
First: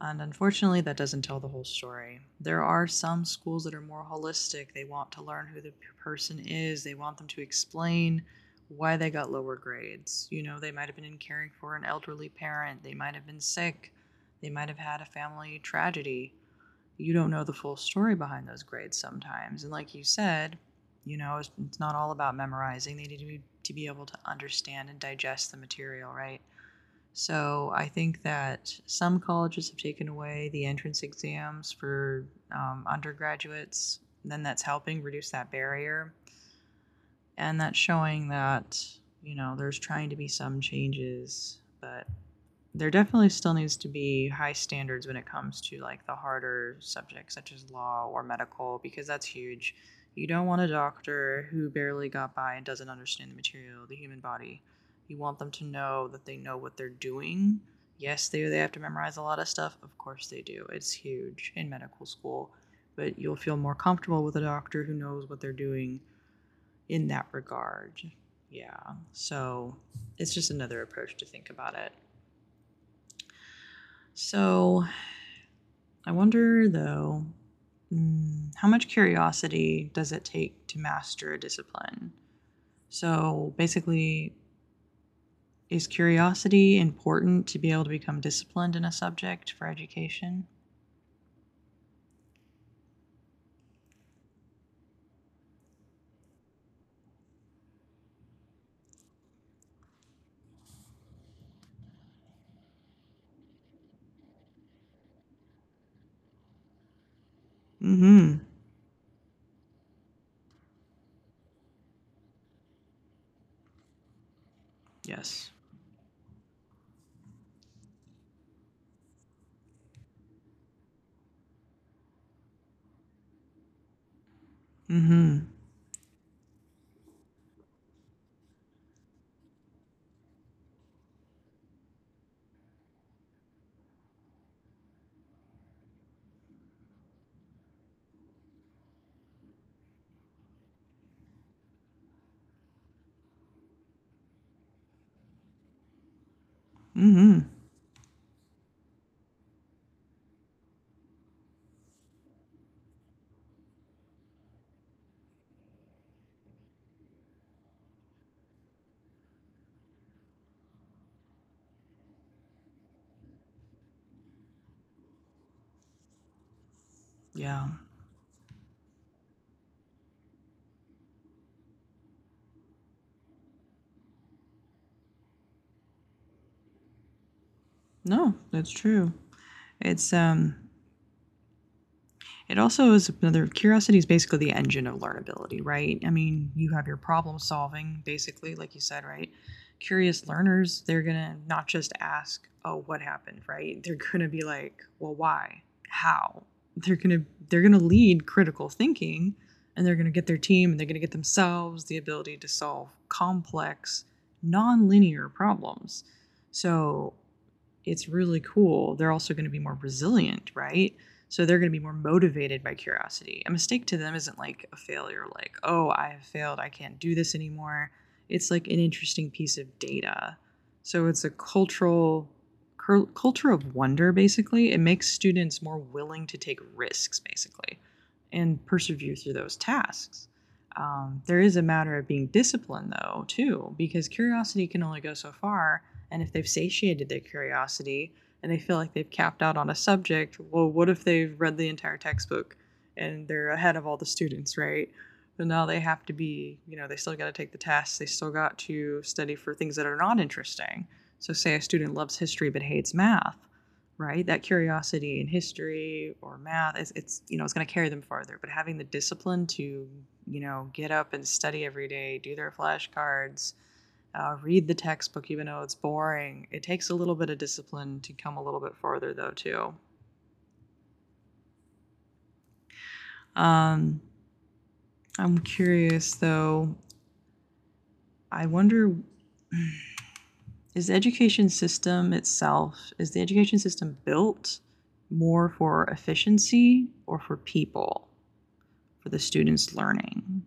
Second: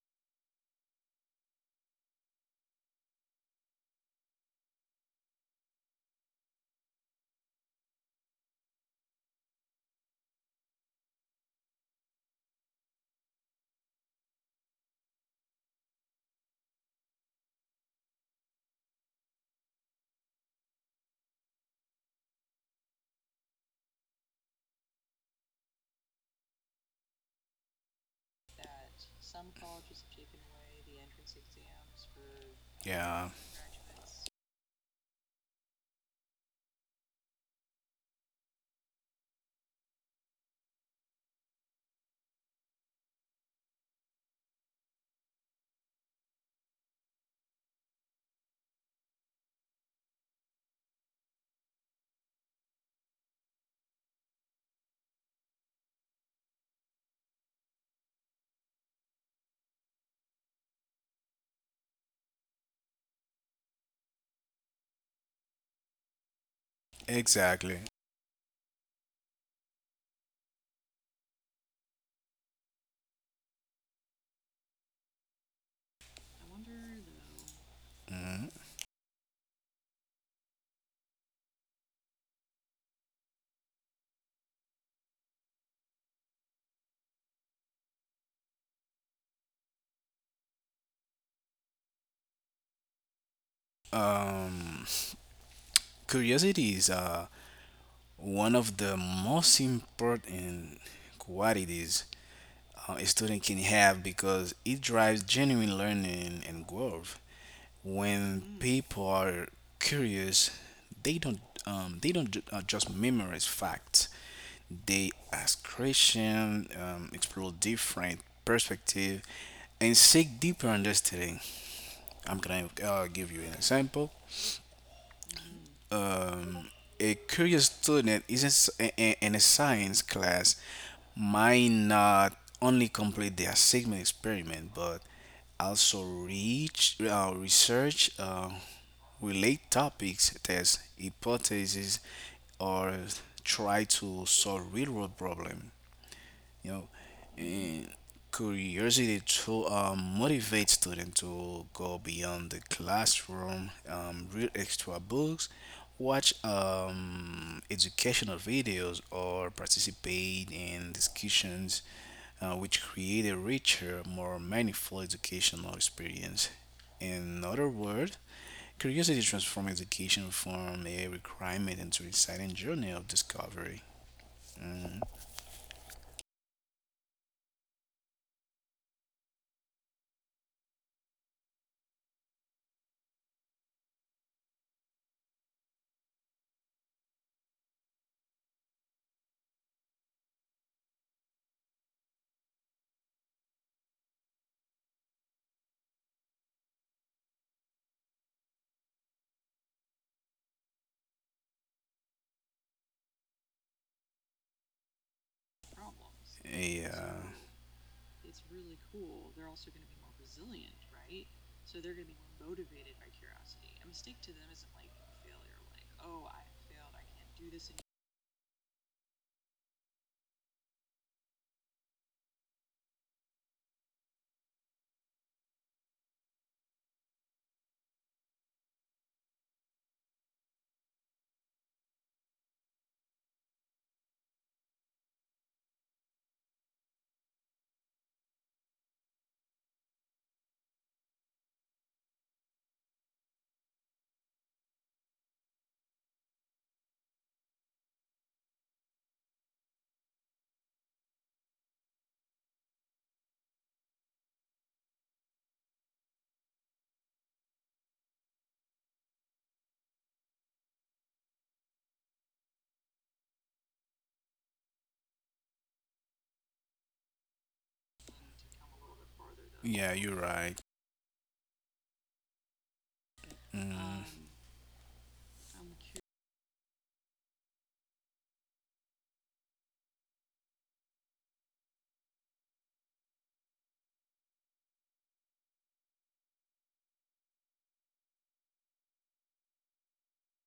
And unfortunately, that doesn't tell the whole story. There are some schools that are more holistic. They want to learn who the person is, they want them to explain why they got lower grades. You know, they might have been in caring for an elderly parent, they might have been sick, they might have had a family tragedy. You don't know the full story behind those grades sometimes. And like you said, you know, it's not all about memorizing. They need to to be able to understand and digest the material, right? So I think that some colleges have taken away the entrance exams for Yeah, undergraduates. And then that's helping reduce that barrier. And that's showing that, you know, there's trying to be some changes, but there definitely still needs to be high standards when it comes to like the harder subjects such as law or medical, because that's huge. You don't want a doctor who barely got by and doesn't understand the material, the human body. You want them to know that they know what they're doing. Yes, they have to memorize a lot of stuff. Of course they do. It's huge in medical school, but you'll feel more comfortable with a doctor who knows what they're doing in that exactly. regard. Yeah. So, it's just another approach to think about it. So, I wonder, though, Mhm. mm, how much curiosity does it take to master a discipline? So basically, is curiosity important to be able to become disciplined in a subject for education? Um, curiosity is one of the most important qualities a student can have because it drives genuine learning and growth. Mm hmm. When people are curious, they don't they don't just memorize facts. They Yes. ask questions, explore different perspective, and seek deeper understanding. I'm gonna give you an example Mm hmm. um, a curious student isn't in s- I- in a science class might not only complete their Sigma experiment but also reach research relate topics, test hypotheses, or try to solve real world problems, you know, Mm hmm. and curiosity to motivate students to go beyond the classroom, read extra books, watch educational videos or participate in discussions, which create a richer more meaningful educational experience. In other Yeah. words, curiosity transforms education from a requirement into an exciting journey of discovery. Mhm. No, that's true. It's, um, It also is another. Curiosity is basically the engine of learnability, right? I mean, you have your problem solving, basically, like you said, right? Curious learners, they're gonna not just ask, "Oh, what happened?" Right? They're gonna be like, "Well, why? How?" They're gonna lead critical thinking, and they're gonna get their team and they're gonna get themselves the ability to solve complex, non-linear problems. Yeah. So it's really cool, they're also going to be more resilient, right? So they're going to be more motivated by curiosity. A mistake to them isn't like a failure, like, oh, I have failed, I can't do this anymore. It's like an interesting piece of data. So it's a cultural culture of wonder basically. It makes students more willing to take risks basically and persevere through those tasks. There is a matter of being disciplined though too because curiosity can only go so far, and if they've satiated their curiosity and they feel like they've capped out on a subject, well, what if they've read the entire textbook and they're ahead of all the students, right? But now they have to, be, you know, they still got to take the tests, they still got to study for things that are not interesting. So, say a student loves history but hates math, right? That curiosity in history or math, it's you know, it's going to carry them farther. But having the discipline to, you know, get up and study every day, do their flashcards, read the textbook even though it's boring. It takes a little bit of discipline to come a little bit farther though too. Yeah, you're right. Mm. Um, Um. I'm curious though. I wonder, (sighs) is the education system itself, is the education system built more for efficiency or for people, for the students learning?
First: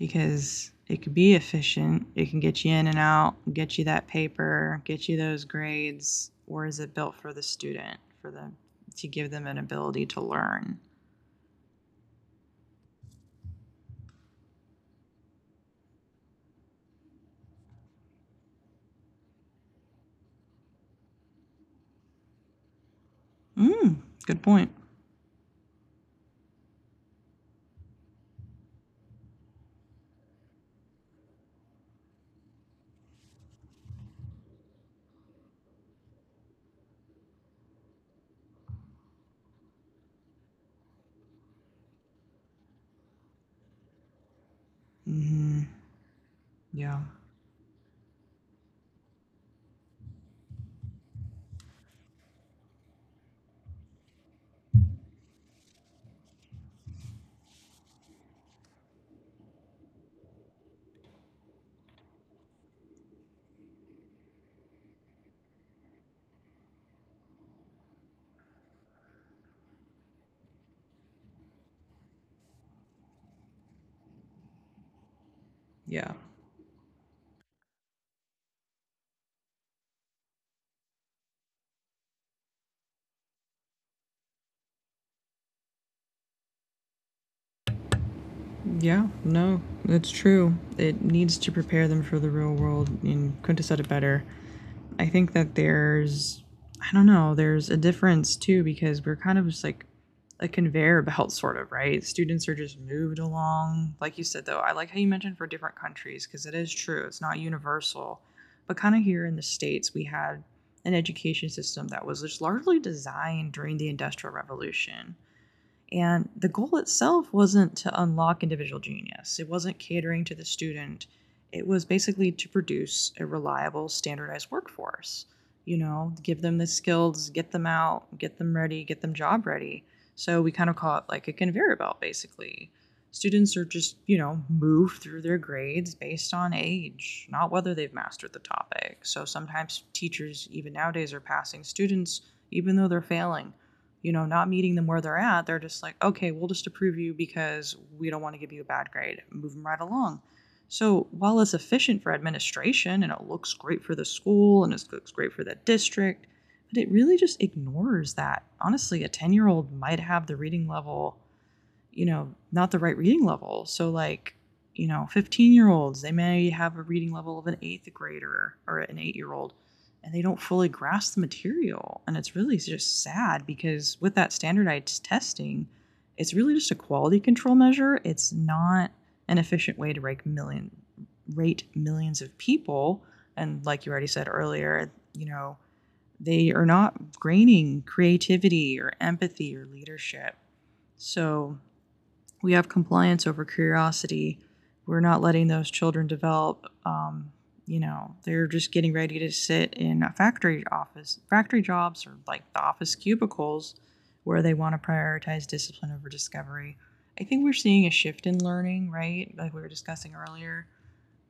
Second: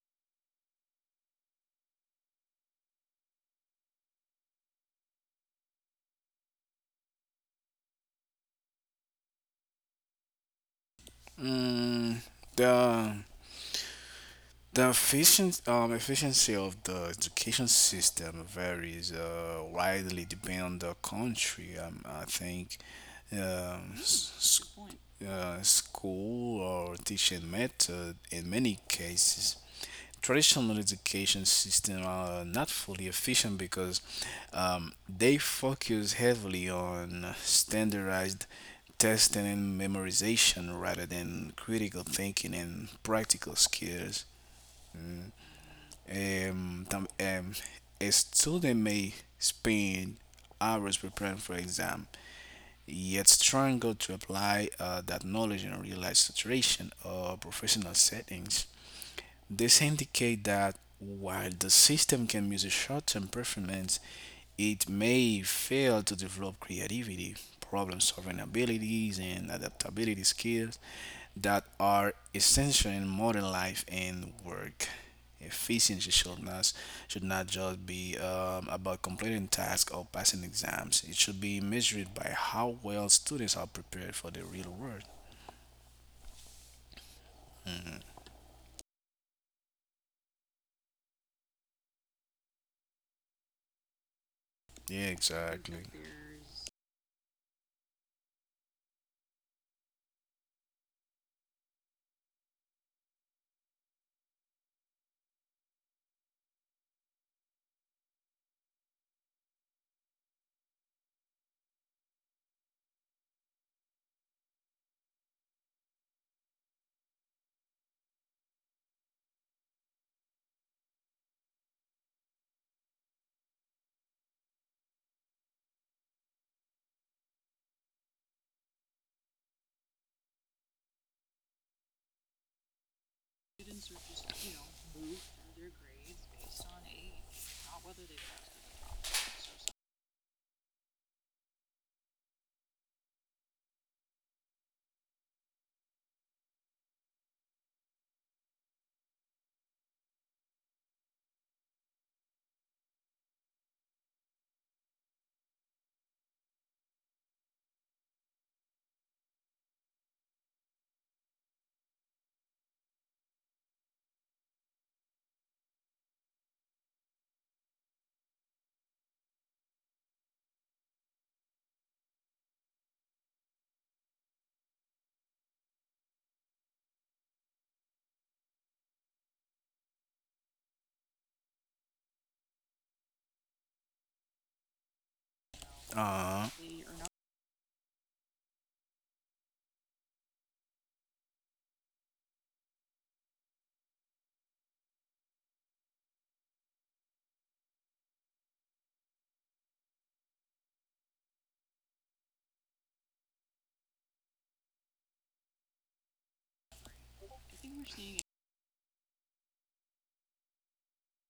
Because it could be efficient. It can get you in and out, get you that paper, get you those grades. Or is it built for the student, for the, to give them an ability to learn? Mm. The the efficiency of the education system varies widely depending on the country. I think um, mm, Mm, s- good point. School or teaching method in many cases traditional education system are not fully efficient because they focus heavily on standardized testing and memorization rather than critical thinking and practical skills. Um, Hmm. Yeah. tam- um, a student may spend hours preparing for exam, yet struggle to apply that knowledge in real life situation or professional settings. This indicate that while the system can measure short-term performance, it may fail to develop creativity, problem-solving abilities, and adaptability skills that are essential in modern life and work. Efficiency Yeah. should not just be about completing tasks or passing exams. It should be measured by how well students are prepared for the real world. Yeah. No, that's true. It needs to prepare them for the real world. And couldn't have said it better. I Yeah, think that exactly. there's, I don't know, there's a difference too because we're kind of just like a conveyor belt, sort of, right? Students are just moved along. Like you said, though, I like how you mentioned for different countries because it is true, it's not universal. But kind of here in the States, we had an education system that was just largely designed during the Industrial Revolution, and the goal itself wasn't to unlock individual genius, it wasn't catering to the student. It was basically to produce a reliable, standardized workforce. You know, give them the skills, get them out, get them ready, get them job ready. So we kind of call it like a conveyor belt, basically. Students are just, you know, moved through their grades based on age, not whether they've mastered the topic. So sometimes teachers, even nowadays, are passing students even though they're failing, you know, not meeting them where they're at, they're just like, okay, we'll just approve you because we don't want to give you a bad grade. Move them right along. So while it's efficient for administration and it looks great for the school and it looks great for the district, but it really just ignores that honestly, a 10-year-old might have the reading level, you know, not the right reading level. So, like, you know, 15-year-olds, they may have a reading level of an eighth grader or an 8 year old, and they don't fully grasp the material. And it's really just sad because with that standardized testing, it's really just a quality control measure. It's not an efficient way to rate millions of people. And like you already said earlier, you know, Uh, they are not grading creativity or empathy or leadership. So we have compliance over curiosity. We're not letting those children develop. You know, they're just getting ready to sit in a factory office, factory jobs, or like the office cubicles, where they want to prioritize discipline over discovery. I think we're seeing a shift in learning, right? Like we were discussing earlier,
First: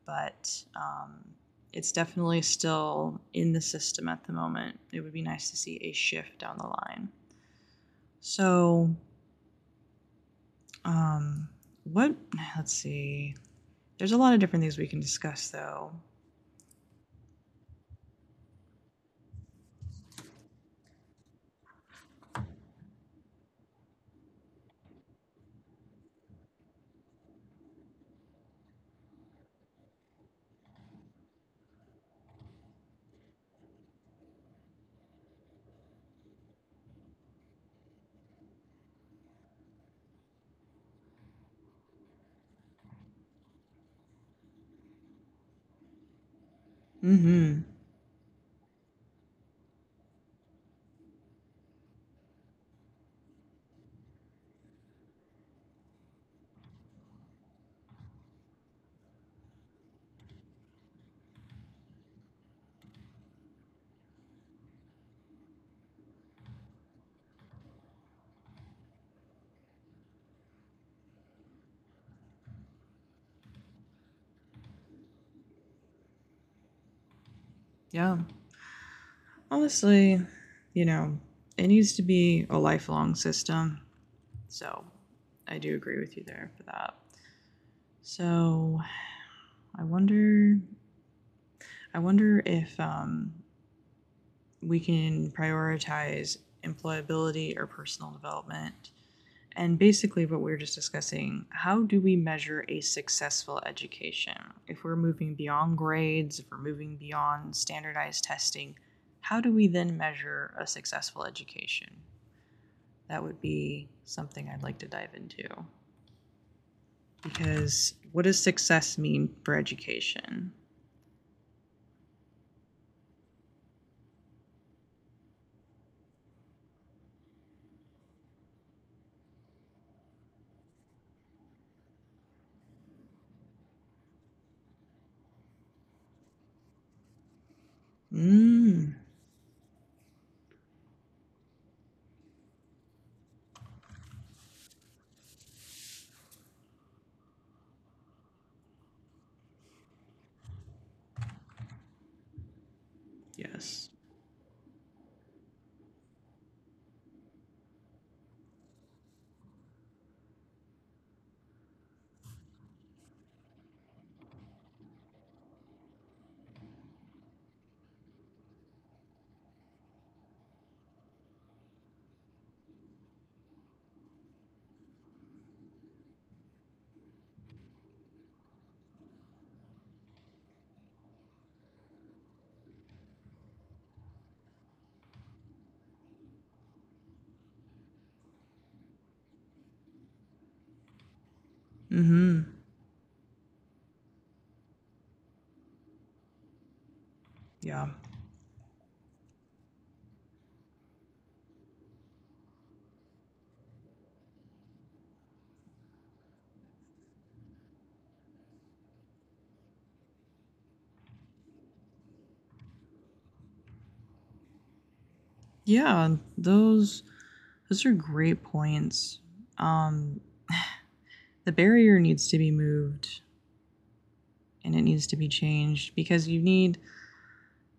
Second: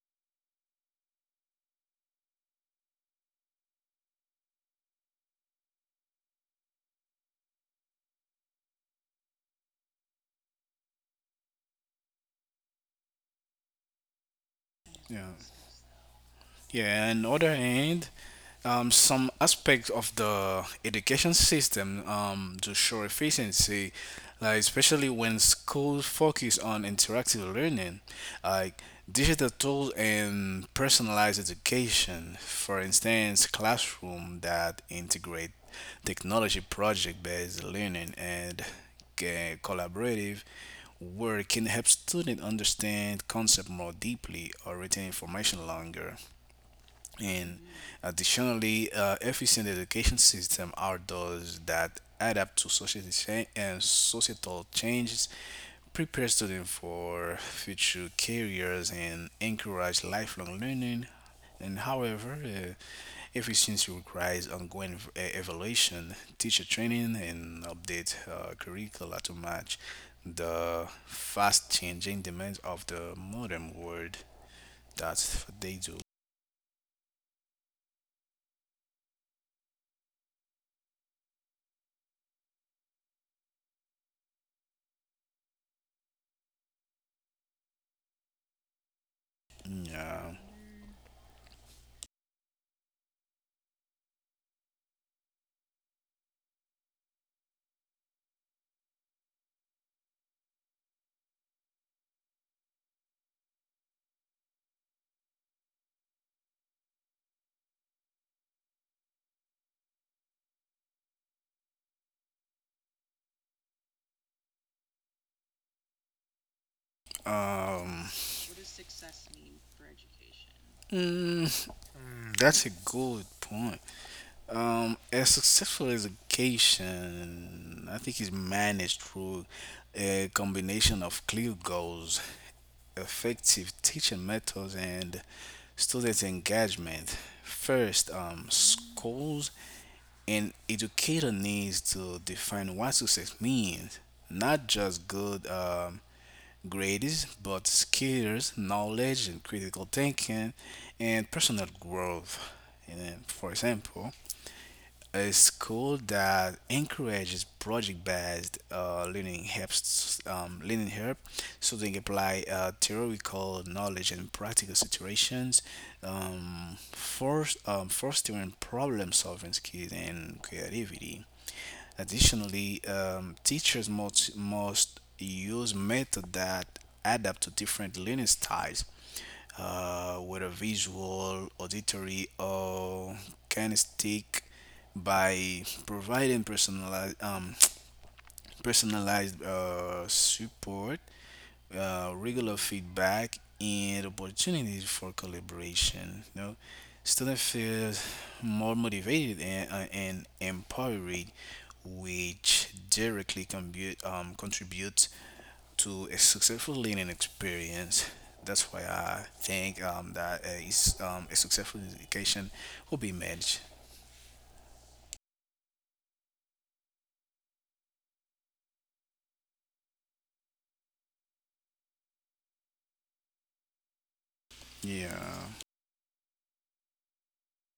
but um, it's definitely still in the system at the moment. It would be nice to see a shift down the line. So um, what? Let's see. There's a lot of different things we can yeah. discuss, though. Yeah, and other hand, some aspects of the education system, to show efficiency, like especially when schools focus on interactive learning, like digital tools and personalized education. For instance, classroom that integrate technology project-based learning and uh, collaborative work can help students understand concept more deeply or retain information longer. And Mm-hmm. additionally, efficient education system outdoors that adapt to society and societal changes, prepare students for future careers, and encourage lifelong learning. And however, efficiency requires ongoing evaluation, teacher training, and update curricula to match the fast changing demands of the modern world. That's what they do. Yeah. Honestly, you know, it needs to be a lifelong system. So, I do agree with you there for that. So, I Yeah. wonder. I wonder if we can prioritize employability or personal development. And basically, what we are just discussing, how do we measure a successful education? If we're moving beyond grades, if we're moving beyond standardized testing, how do we then measure a successful education? That would be something I'd like to dive into. Because Um. what does success mean for education? Mm, that's a good point. A successful education, I think, is managed through a combination of clear goals, effective teaching methods, and student engagement. First, Mm, schools and educator needs to define what success means, not just good. Grades, but skills, knowledge, and critical thinking, and personal growth. And then, for yes. example, a school that encourages project-based learning help students apply theoretical knowledge in practical situations, fostering problem-solving skills and creativity. Additionally, teachers must use method that adapt to different learning styles, whether visual, auditory, or kinesthetic, by providing personalized, (tsk) personalized support, Mm-hmm. regular feedback and opportunities for collaboration. You know, students Yeah. feel more motivated and empowered, which directly contribute contributes to a successful learning experience. That's why I think that a successful education will be managed. Yeah, those are great points. Um, the barrier needs to be moved and it needs Yeah. to be changed because you need,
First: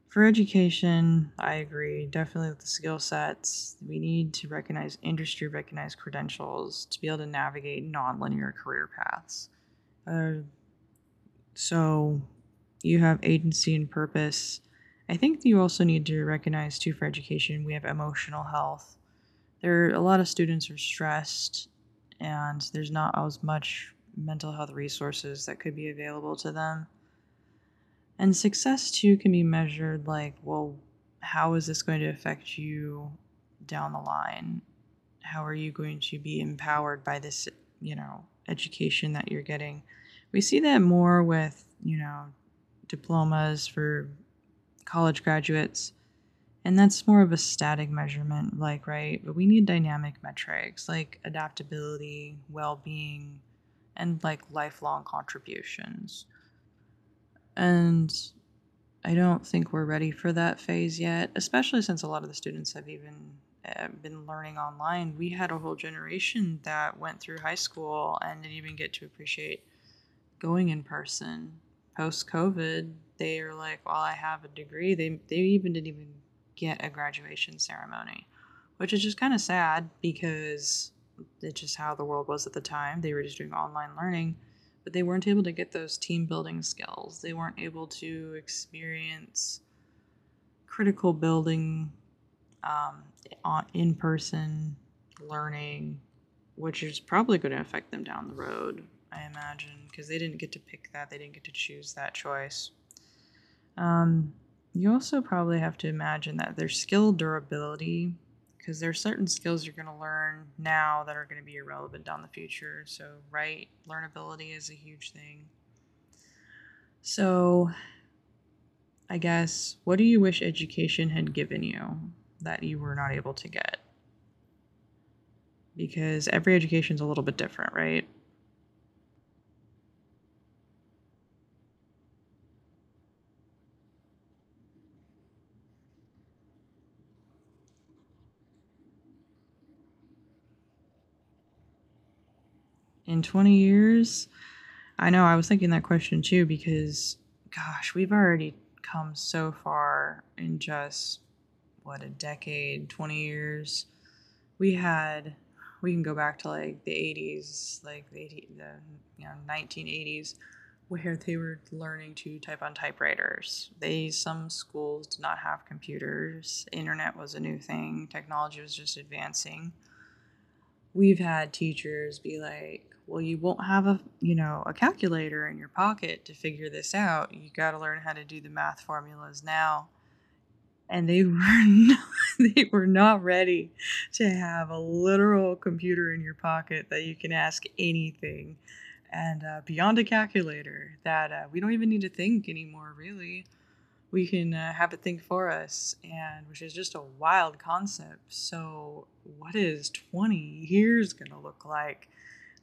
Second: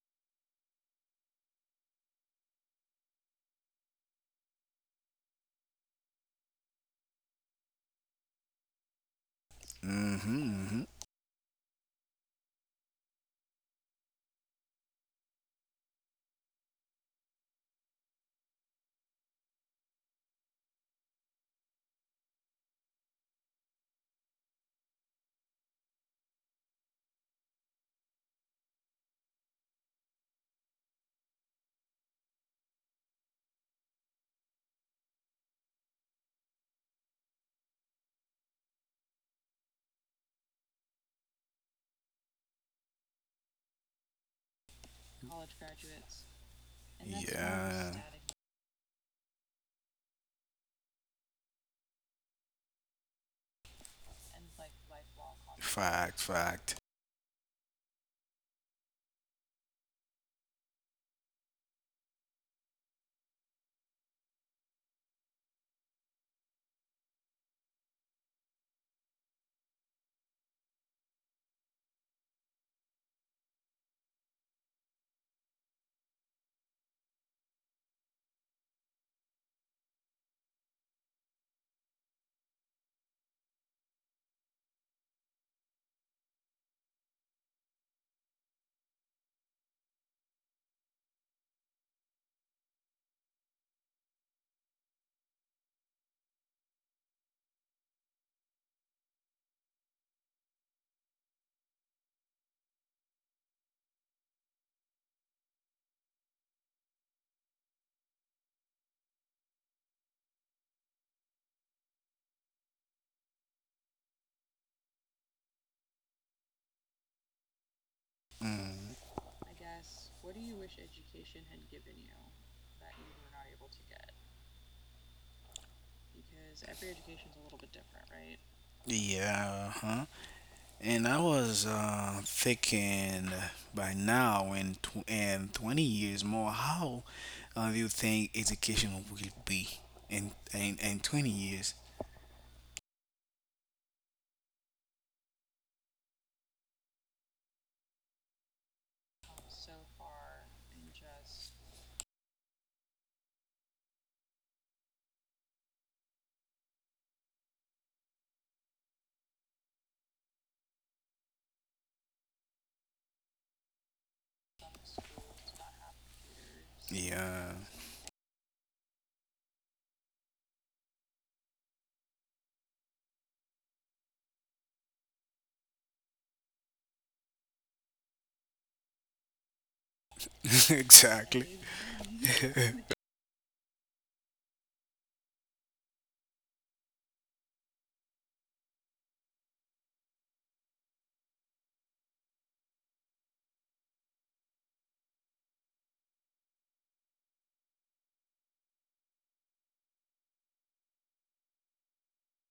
for education, I agree definitely with the skill sets, we need to recognize industry recognize credentials to be able to navigate nonlinear career paths. uh, Mm-hmm. Hmm. so you have agency and purpose. I think you also need to recognize too for education we have emotional health. There are a lot of students are stressed and there's not as much mental health resources that could be available to them. And success too can be measured like, well, how is this going to affect you down the line? How are you going to be empowered by this, you know, education that you're getting? We see that more with, you know, diplomas for college graduates. And that's more of a static Yeah. measurement, like, right? But we need dynamic metrics like adaptability, well being, and like lifelong Fact. contributions. Fact. And I don't think we're ready for that phase yet, especially since a lot of the students have even been learning online. We had a whole generation that went through high school and didn't even get to appreciate going in person post COVID, they are like, well, I have a degree. They even didn't even get a graduation ceremony, which is just kind of sad because it's just how the world was at the time. They were just doing online learning, but they weren't able to get those team building skills. They weren't able to experience critical building um, in person learning, which is probably going to affect them down the road, I imagine, because they didn't get to pick that, they didn't get to choose that choice. Um, you also probably have to imagine that their skill durability, because there are certain skills you're going to learn now that are going to be irrelevant down the future. So, right, learnability is a huge thing. So, Mm. I guess, what do you wish education had given you that you were not able to get? Because every education is a little bit different, right? Yeah, huh? And I was thinking by now in 20 years more, how do you think education will be in 20 years? In 20 years, I know I was thinking that question too because gosh, we've already come so far in just what a decade, 20 years. We had we can go back to like the 80s, like the you know 1980s where they were learning to type on typewriters. They some schools did not have computers. Internet was a new Yeah, thing. Technology was just advancing. We've had teachers be like, well, you won't have a, you know, a calculator in your pocket to figure this out. You got to learn how to do the math formulas now. (laughs) And they (laughs) were exactly. not, they (laughs) were not ready to have a literal computer in your pocket that you can ask anything. And beyond a calculator, that we don't even need to think anymore, really, we can have it think for us, and which is just a wild concept. So, what is 20 years going to look like?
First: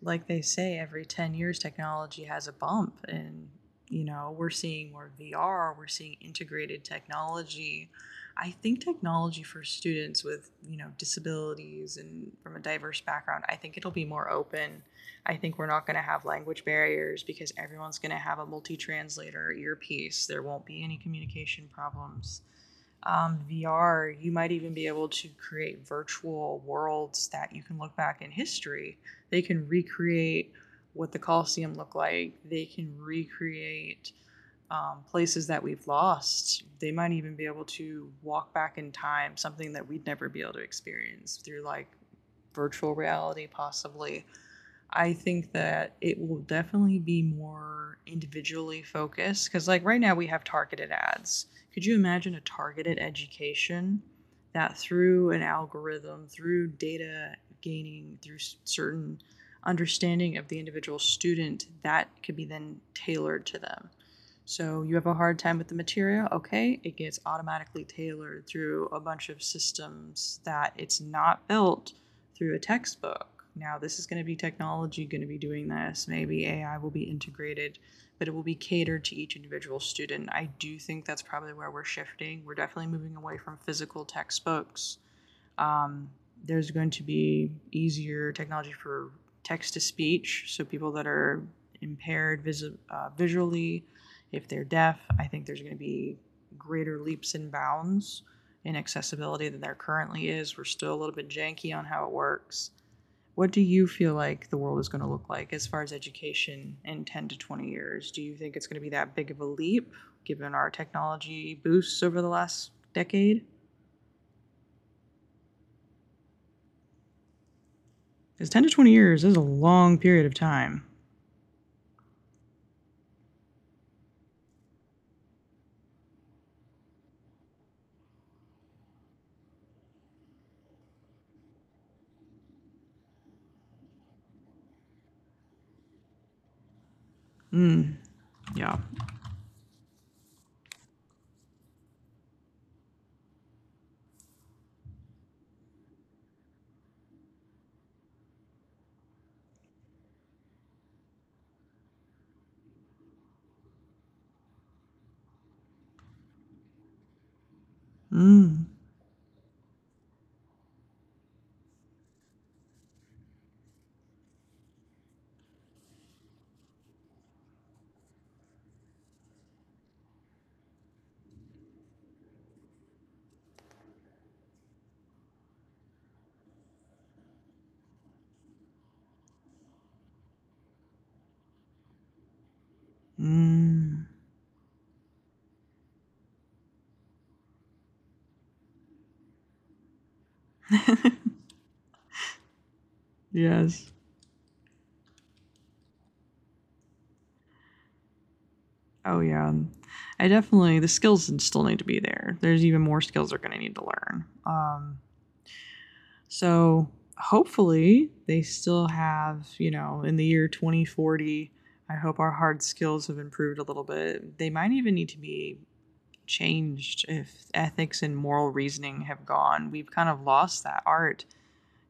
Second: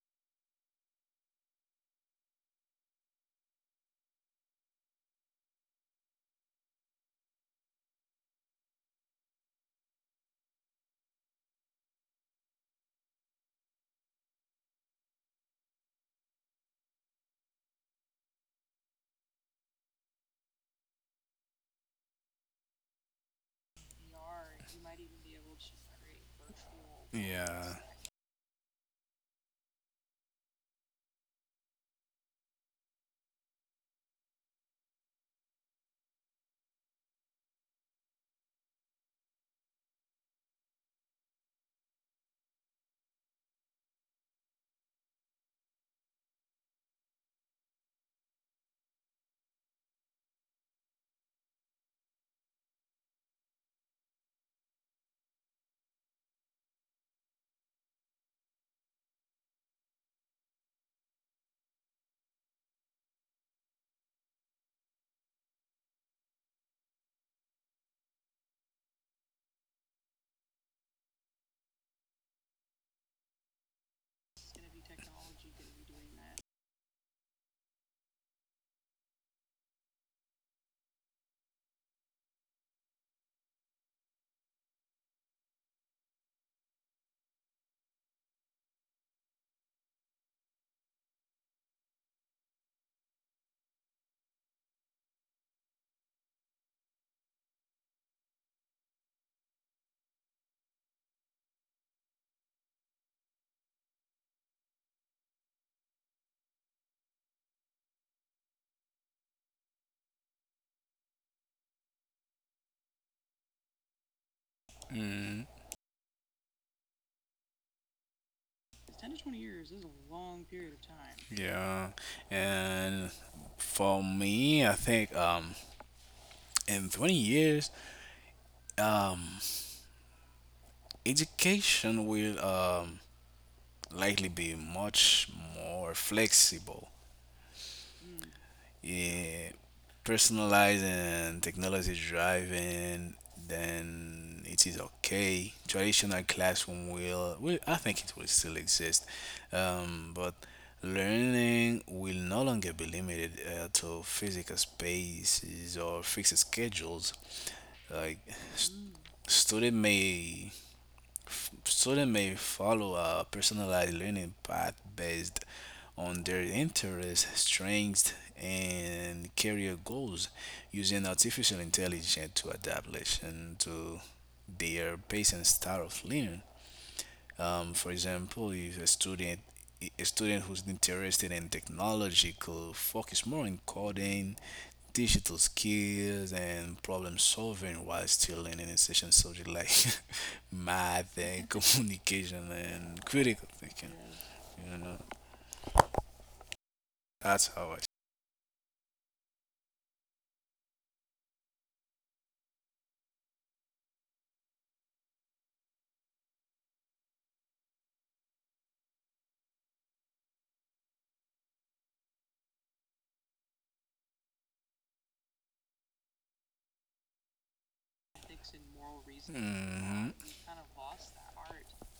Like they say, every 10 years, technology has a bump, and you know, we're seeing more VR, we're seeing integrated technology. I think technology for students with, you know, disabilities and from a diverse background, I think it'll be more open. I think we're not going to have language barriers because everyone's going to have a multi translator earpiece. There won't be any communication problems. VR, you might even be able to create virtual worlds that you yeah. can look back in history. They can recreate what the Colosseum looked like, they can recreate places that we've lost. They might even be able to walk back in time, something that we'd never be able to experience through like virtual reality, possibly. I think that it will definitely be more individually focused because, like, right now we have targeted ads. Could you imagine a targeted education that through an algorithm, through data gaining, through certain understanding of the individual student, that could be then tailored to them? So you have a hard time with the material, okay? It gets automatically tailored through a bunch of systems that it's not built through a textbook. Now, this is going to be technology going to be doing this. Maybe AI will be integrated, but it will be catered to each individual student. I do think that's probably where we're shifting. We're definitely moving away from physical textbooks. um, there's going to be easier technology for text to speech. So people that are impaired vis- visually if they're deaf, I think there's going to be greater leaps and bounds in accessibility than there currently is. We're still a little bit janky on how it works. What do you feel like the world is going to look like as far as education in 10 to 20 years? Do you think it's going to be that big of a leap given our technology boosts over the last decade? Mm, Because 10 to 20 years is a long period of time. yeah, and for me, I think in 20 years, um, education will likely be much more flexible, Mm, yeah. eh, personalized, and technology driven then it is. Okay. Traditional classroom will I think it will still exist, but learning will no longer be limited to physical spaces or fixed schedules. Like Mm, student may students may follow a personalized learning path based on their interests, strengths, and career goals using artificial intelligence to adapt lesson to their pace and style of learning. For example, if a student who's interested in technology could focus more on mm. coding, digital skills and problem solving while still learning essential subject like (laughs) math (laughs) and communication and critical thinking. Yes. You know, that's how I. Oh, yeah. I definitely, the skills still need to be there. There's even more skills they're going to need to learn. So hopefully they still have, you know, in the year 2040, I hope our hard skills have improved a little bit. They might even need to be changed if ethics and moral reasoning have gone. We've Mhm. kind of lost that art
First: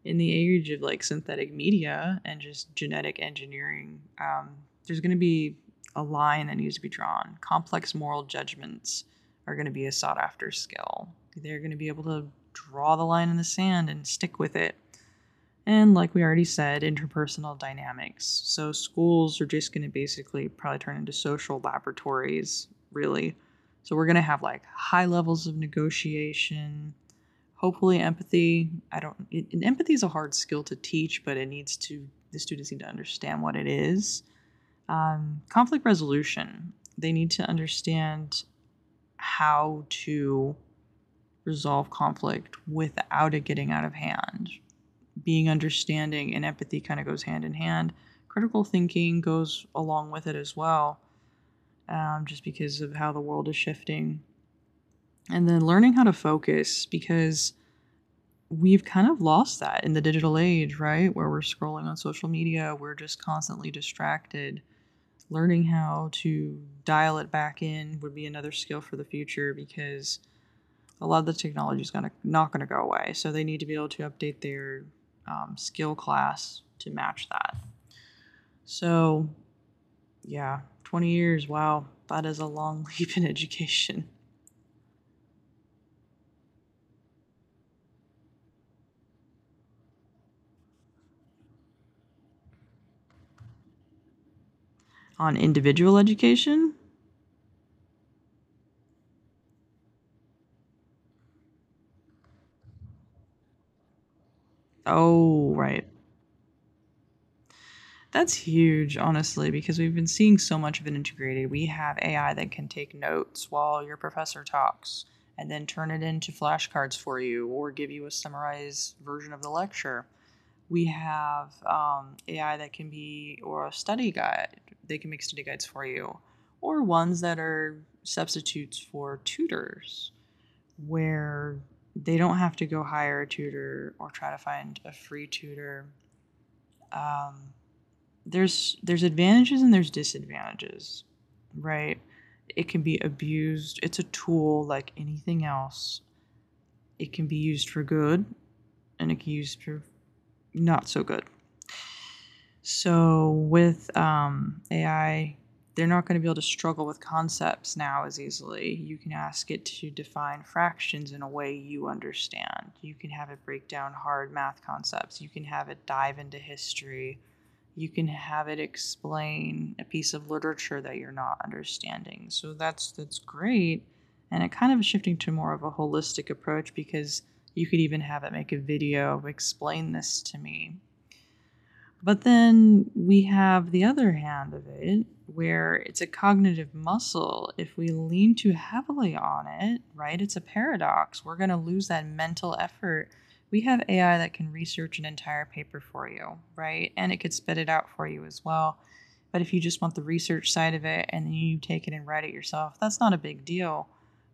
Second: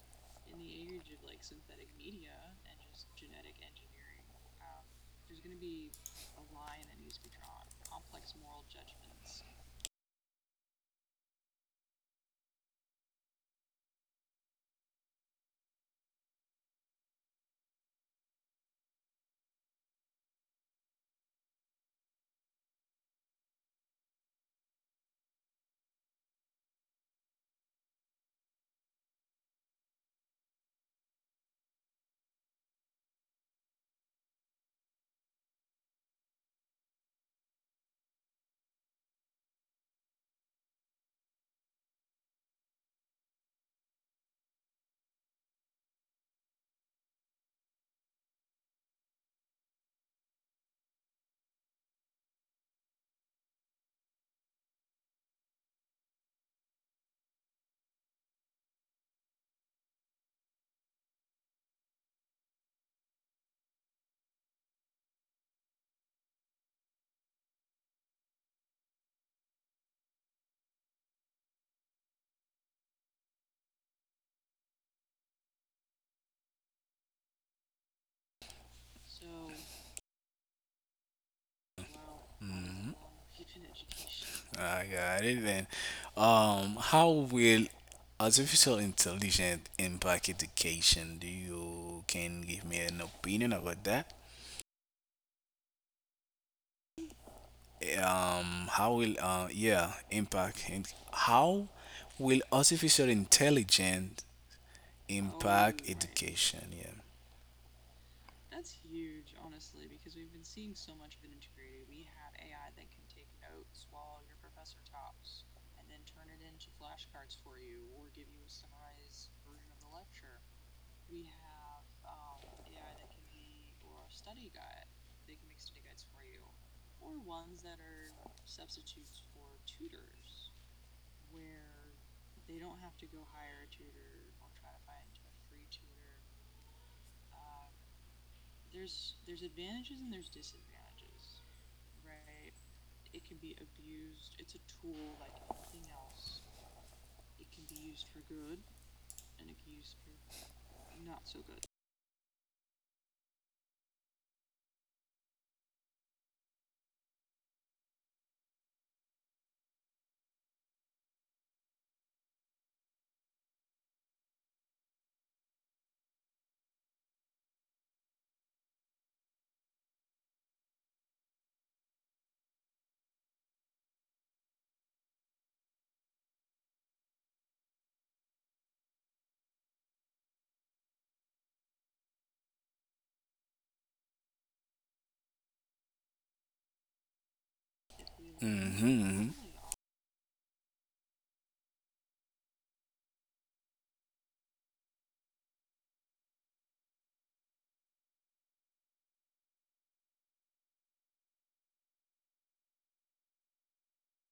in the age of like synthetic media and just genetic engineering. There's going to be a line that needs to be drawn. Complex moral judgments are going to be a sought after skill. They're going to be able to draw the line in the sand and stick with it, and like we already said, interpersonal dynamics. So schools are just going to basically probably turn into social laboratories, really. So we're going to have like high levels of negotiation, hopefully empathy. I don't, it, empathy is a hard skill to teach, but it needs to, the students need to understand what it is. Conflict resolution. They need to understand how to resolve conflict without it getting out of hand. Being understanding and empathy kind of goes hand in hand. Critical thinking goes along with it as well, just because of how the world is shifting. And then learning how to focus because we've kind of lost that in the digital age, right? Where we're scrolling on social media, we're just constantly distracted. Learning how to dial it back in would be another skill for the future because a lot of the technology is gonna not gonna go away. So they need to be able to update their skill class to match that. So, yeah, 20 years. Wow. That is a long Mhm. (laughs) leap in education. I got it. Then, how will artificial intelligence impact education? Do you can give me an opinion about that? On individual education? um how will uh yeah impact and how will artificial intelligence Oh, impact right. education, yeah. That's huge, honestly, because we've been seeing so much of it integrated. We have AI that can take notes while your professor talks and then turn it into flashcards for you or give you a summarized version of the lecture. We have AI that can be, or a study guide. They can make study guides for you, or ones that are substitutes for tutors, where they don't have to go hire a tutor or try to find a free tutor. Um, there's advantages and there's disadvantages, right? It can be abused. It's a tool like anything else. It can be used for good and it can be used for not so good. So with AI, they're not going to be able to struggle with concepts now as easily. You can ask it to define fractions in a way you understand. You can have it break down hard math concepts. You can have it dive into history. You can have it explain a piece of literature that you're not understanding. So that's great. And it kind of is shifting to more of a holistic approach because you could even have it make a video, explain this to me, but then we have the other hand of it, where it's a cognitive muscle. If we lean too heavily Mm-hmm. on it, right, it's a paradox. We're going to lose that mental effort. We have AI that can research an entire paper for you, right? And it could spit it out for you as well. But if you just want the research side of it and then you take it and write it yourself, that's not a big deal,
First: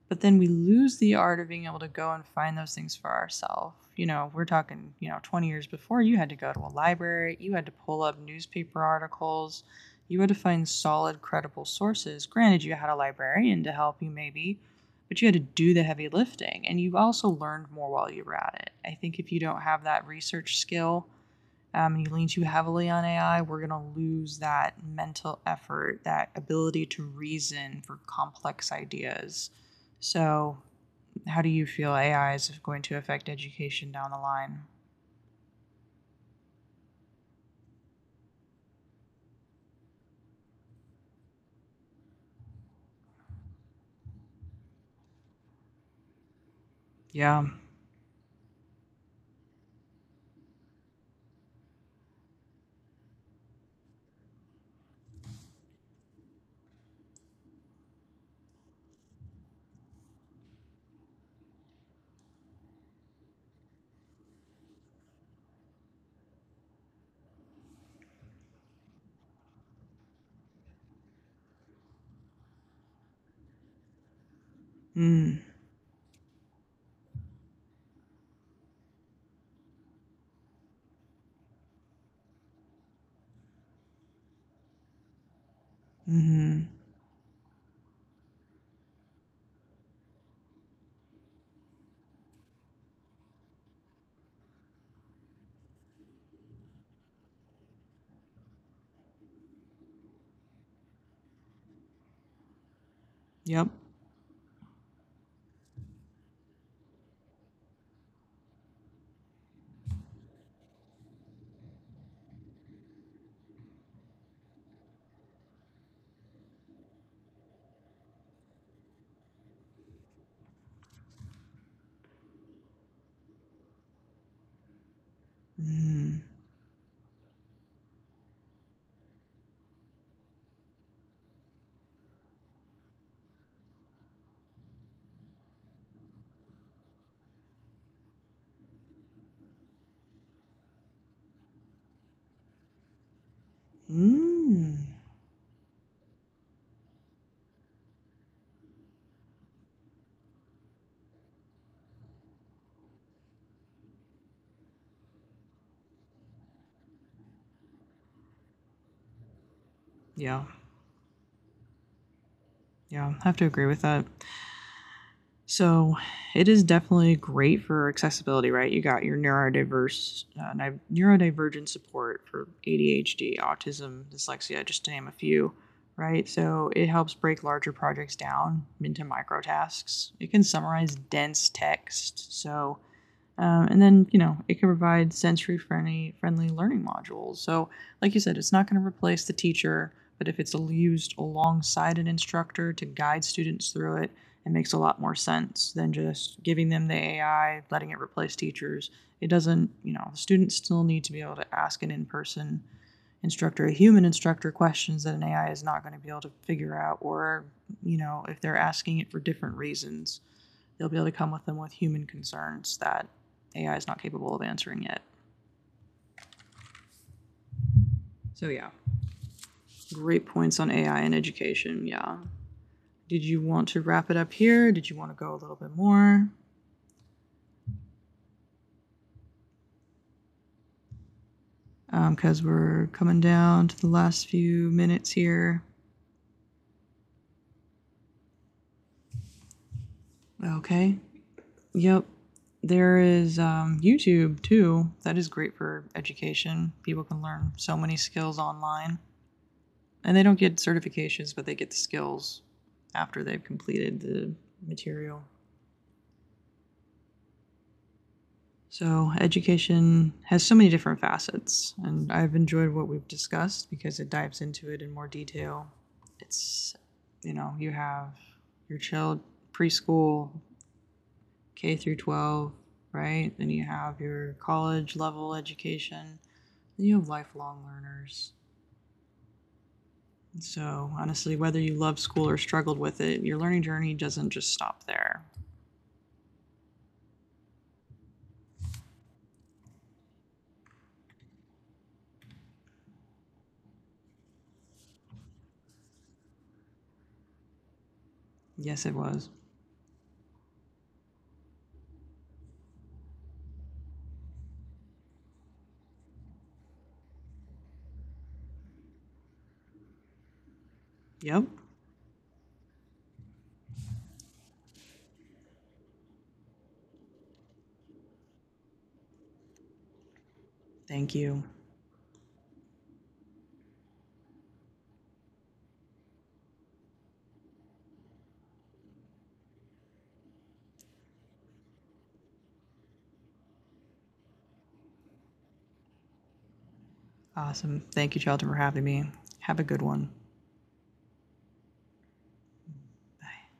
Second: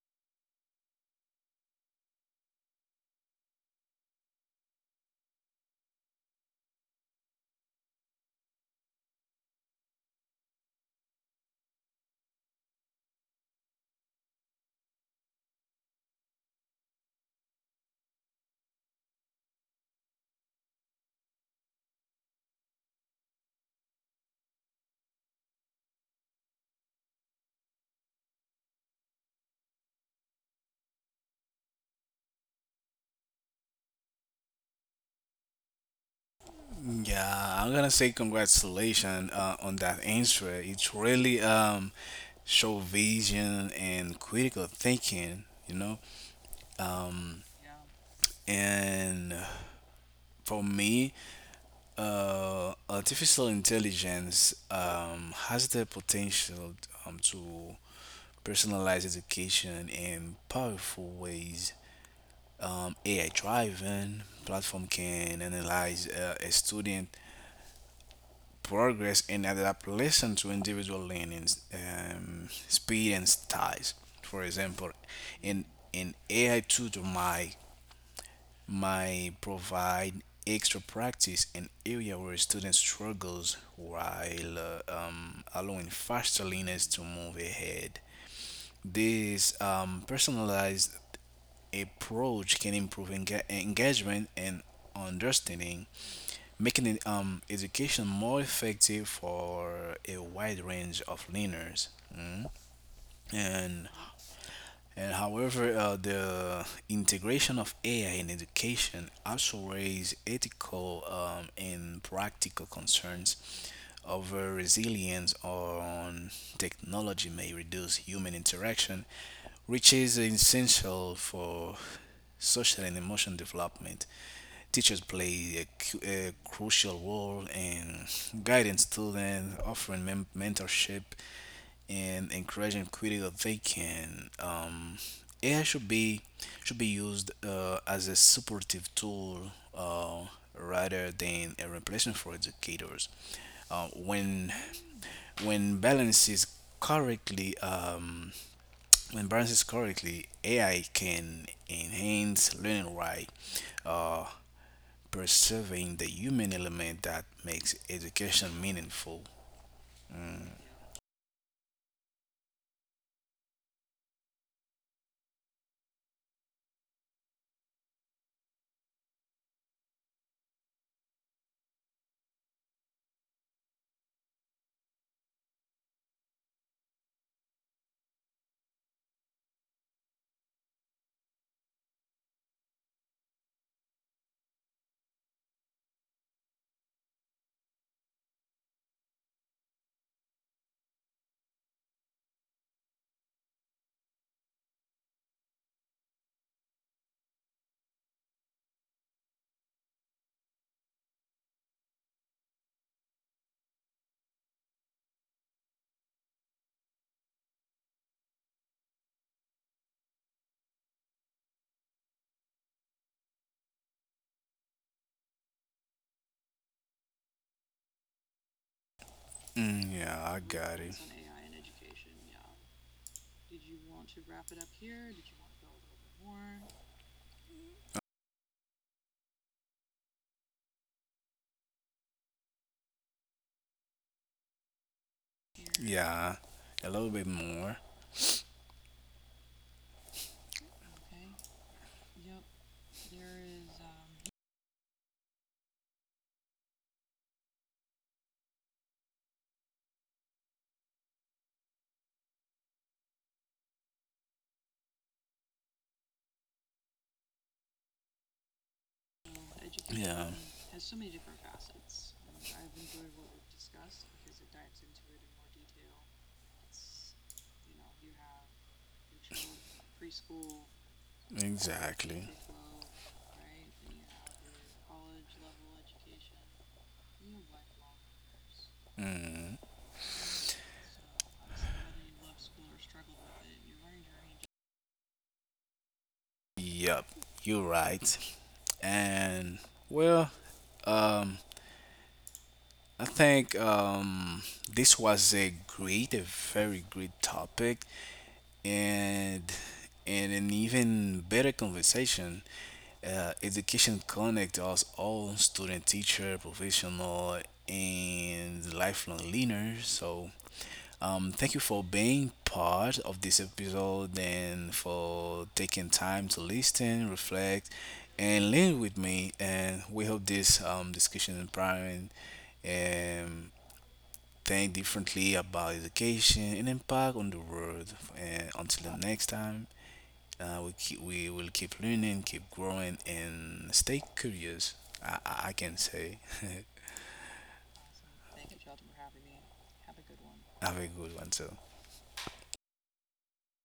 but then we lose the art of being able to go and find those things for ourselves. You know, we're talking, you know, 20 years before, you had to go to a library, you had to pull up newspaper articles, you had to find solid, credible sources. Granted, you had a librarian to help you maybe, but you had to do the heavy lifting and you also learned more while you were at it. I think if you don't have that research skill, and you lean too heavily on AI, we're going to lose that mental effort, that ability to reason for complex ideas. So, how do you feel AI is going to affect education down the line? Yeah, I'm gonna say congratulations on that answer. It's really show vision and critical thinking, you know. Yeah. And for me, artificial intelligence has the potential to personalized education, in powerful ways. AI driven platform can analyze a student progress and adapt lessons to individual learning, speed and styles. For example, Mm. in an AI tutor might provide extra practice in area where students struggles while allowing faster Hmm. learners to move ahead. This personalized approach can improve engagement and understanding, making education more effective for a wide range of learners. Mm. Yep. And and however, the integration of AI in education also raise ethical and practical concerns over resilience on technology may reduce human interaction, which is essential for social and emotional development. Teachers play a, Mm. a crucial role in guiding students, offering mentorship, and encouraging critical thinking. AI should be used as a supportive tool rather than a replacement for educators. Uh, when Mm. when balance is correctly um, when balanced correctly, AI can enhance learning while uh, preserving the human element that makes education meaningful. Mm. Yeah. Yeah, I have to agree with that. So it is definitely great for accessibility, right? You got your neurodivergent support for ADHD, autism, dyslexia, just to name a few, right? So it helps break larger projects down into micro tasks. It can summarize dense text, so and then, you know, it can provide sensory friendly learning modules. So, like you said, it's not going to replace the teacher, but if it's used alongside an instructor to guide students through it, it makes a lot more sense than just giving them the AI, letting it replace teachers. It doesn't, you know, students still need to be able to ask an in person instructor, a human instructor, questions that an AI is not going to be able to figure out, or, you know, if they're asking it for different reasons, they'll be able to come with them with human concerns that AI is not capable of answering yet. So yeah, Mm, yeah, great I points on got it. AI and education. Yeah. Did you want to wrap it up here? Did you want to go a little bit more? Because we're coming down to the last few minutes here. Yeah, a little bit more. Okay. Yep. There is YouTube too. That is great for education. People can learn so many skills online, and they don't get certifications, but they get the skills after they've completed the material. So, education Yeah. has so many different facets, and I've enjoyed what we've discussed because it dives into it in more detail. It's, you know, you have your child preschool, K through Exactly. 12, right? Then you have your college level education, then you have lifelong learners. Mm. So, honestly, whether you love school or struggled with it, your learning journey doesn't just stop there. Yep, you're right. And well, um, I think this was a very great topic, Yes, it was. and and an even better conversation. Education connect us all, student, teacher, professional, and lifelong learners. So. Yep. Thank you for being part of this episode and for taking time to listen, reflect, and learn with me. And we hope this Thank discussion you. empowering um, think differently about education and impact on the world. And until the next time, we will keep learning, keep growing, and stay curious. I can say, (laughs) Awesome. Thank you, Charlton, for having me. Have a good one. have a good one. So. Bye.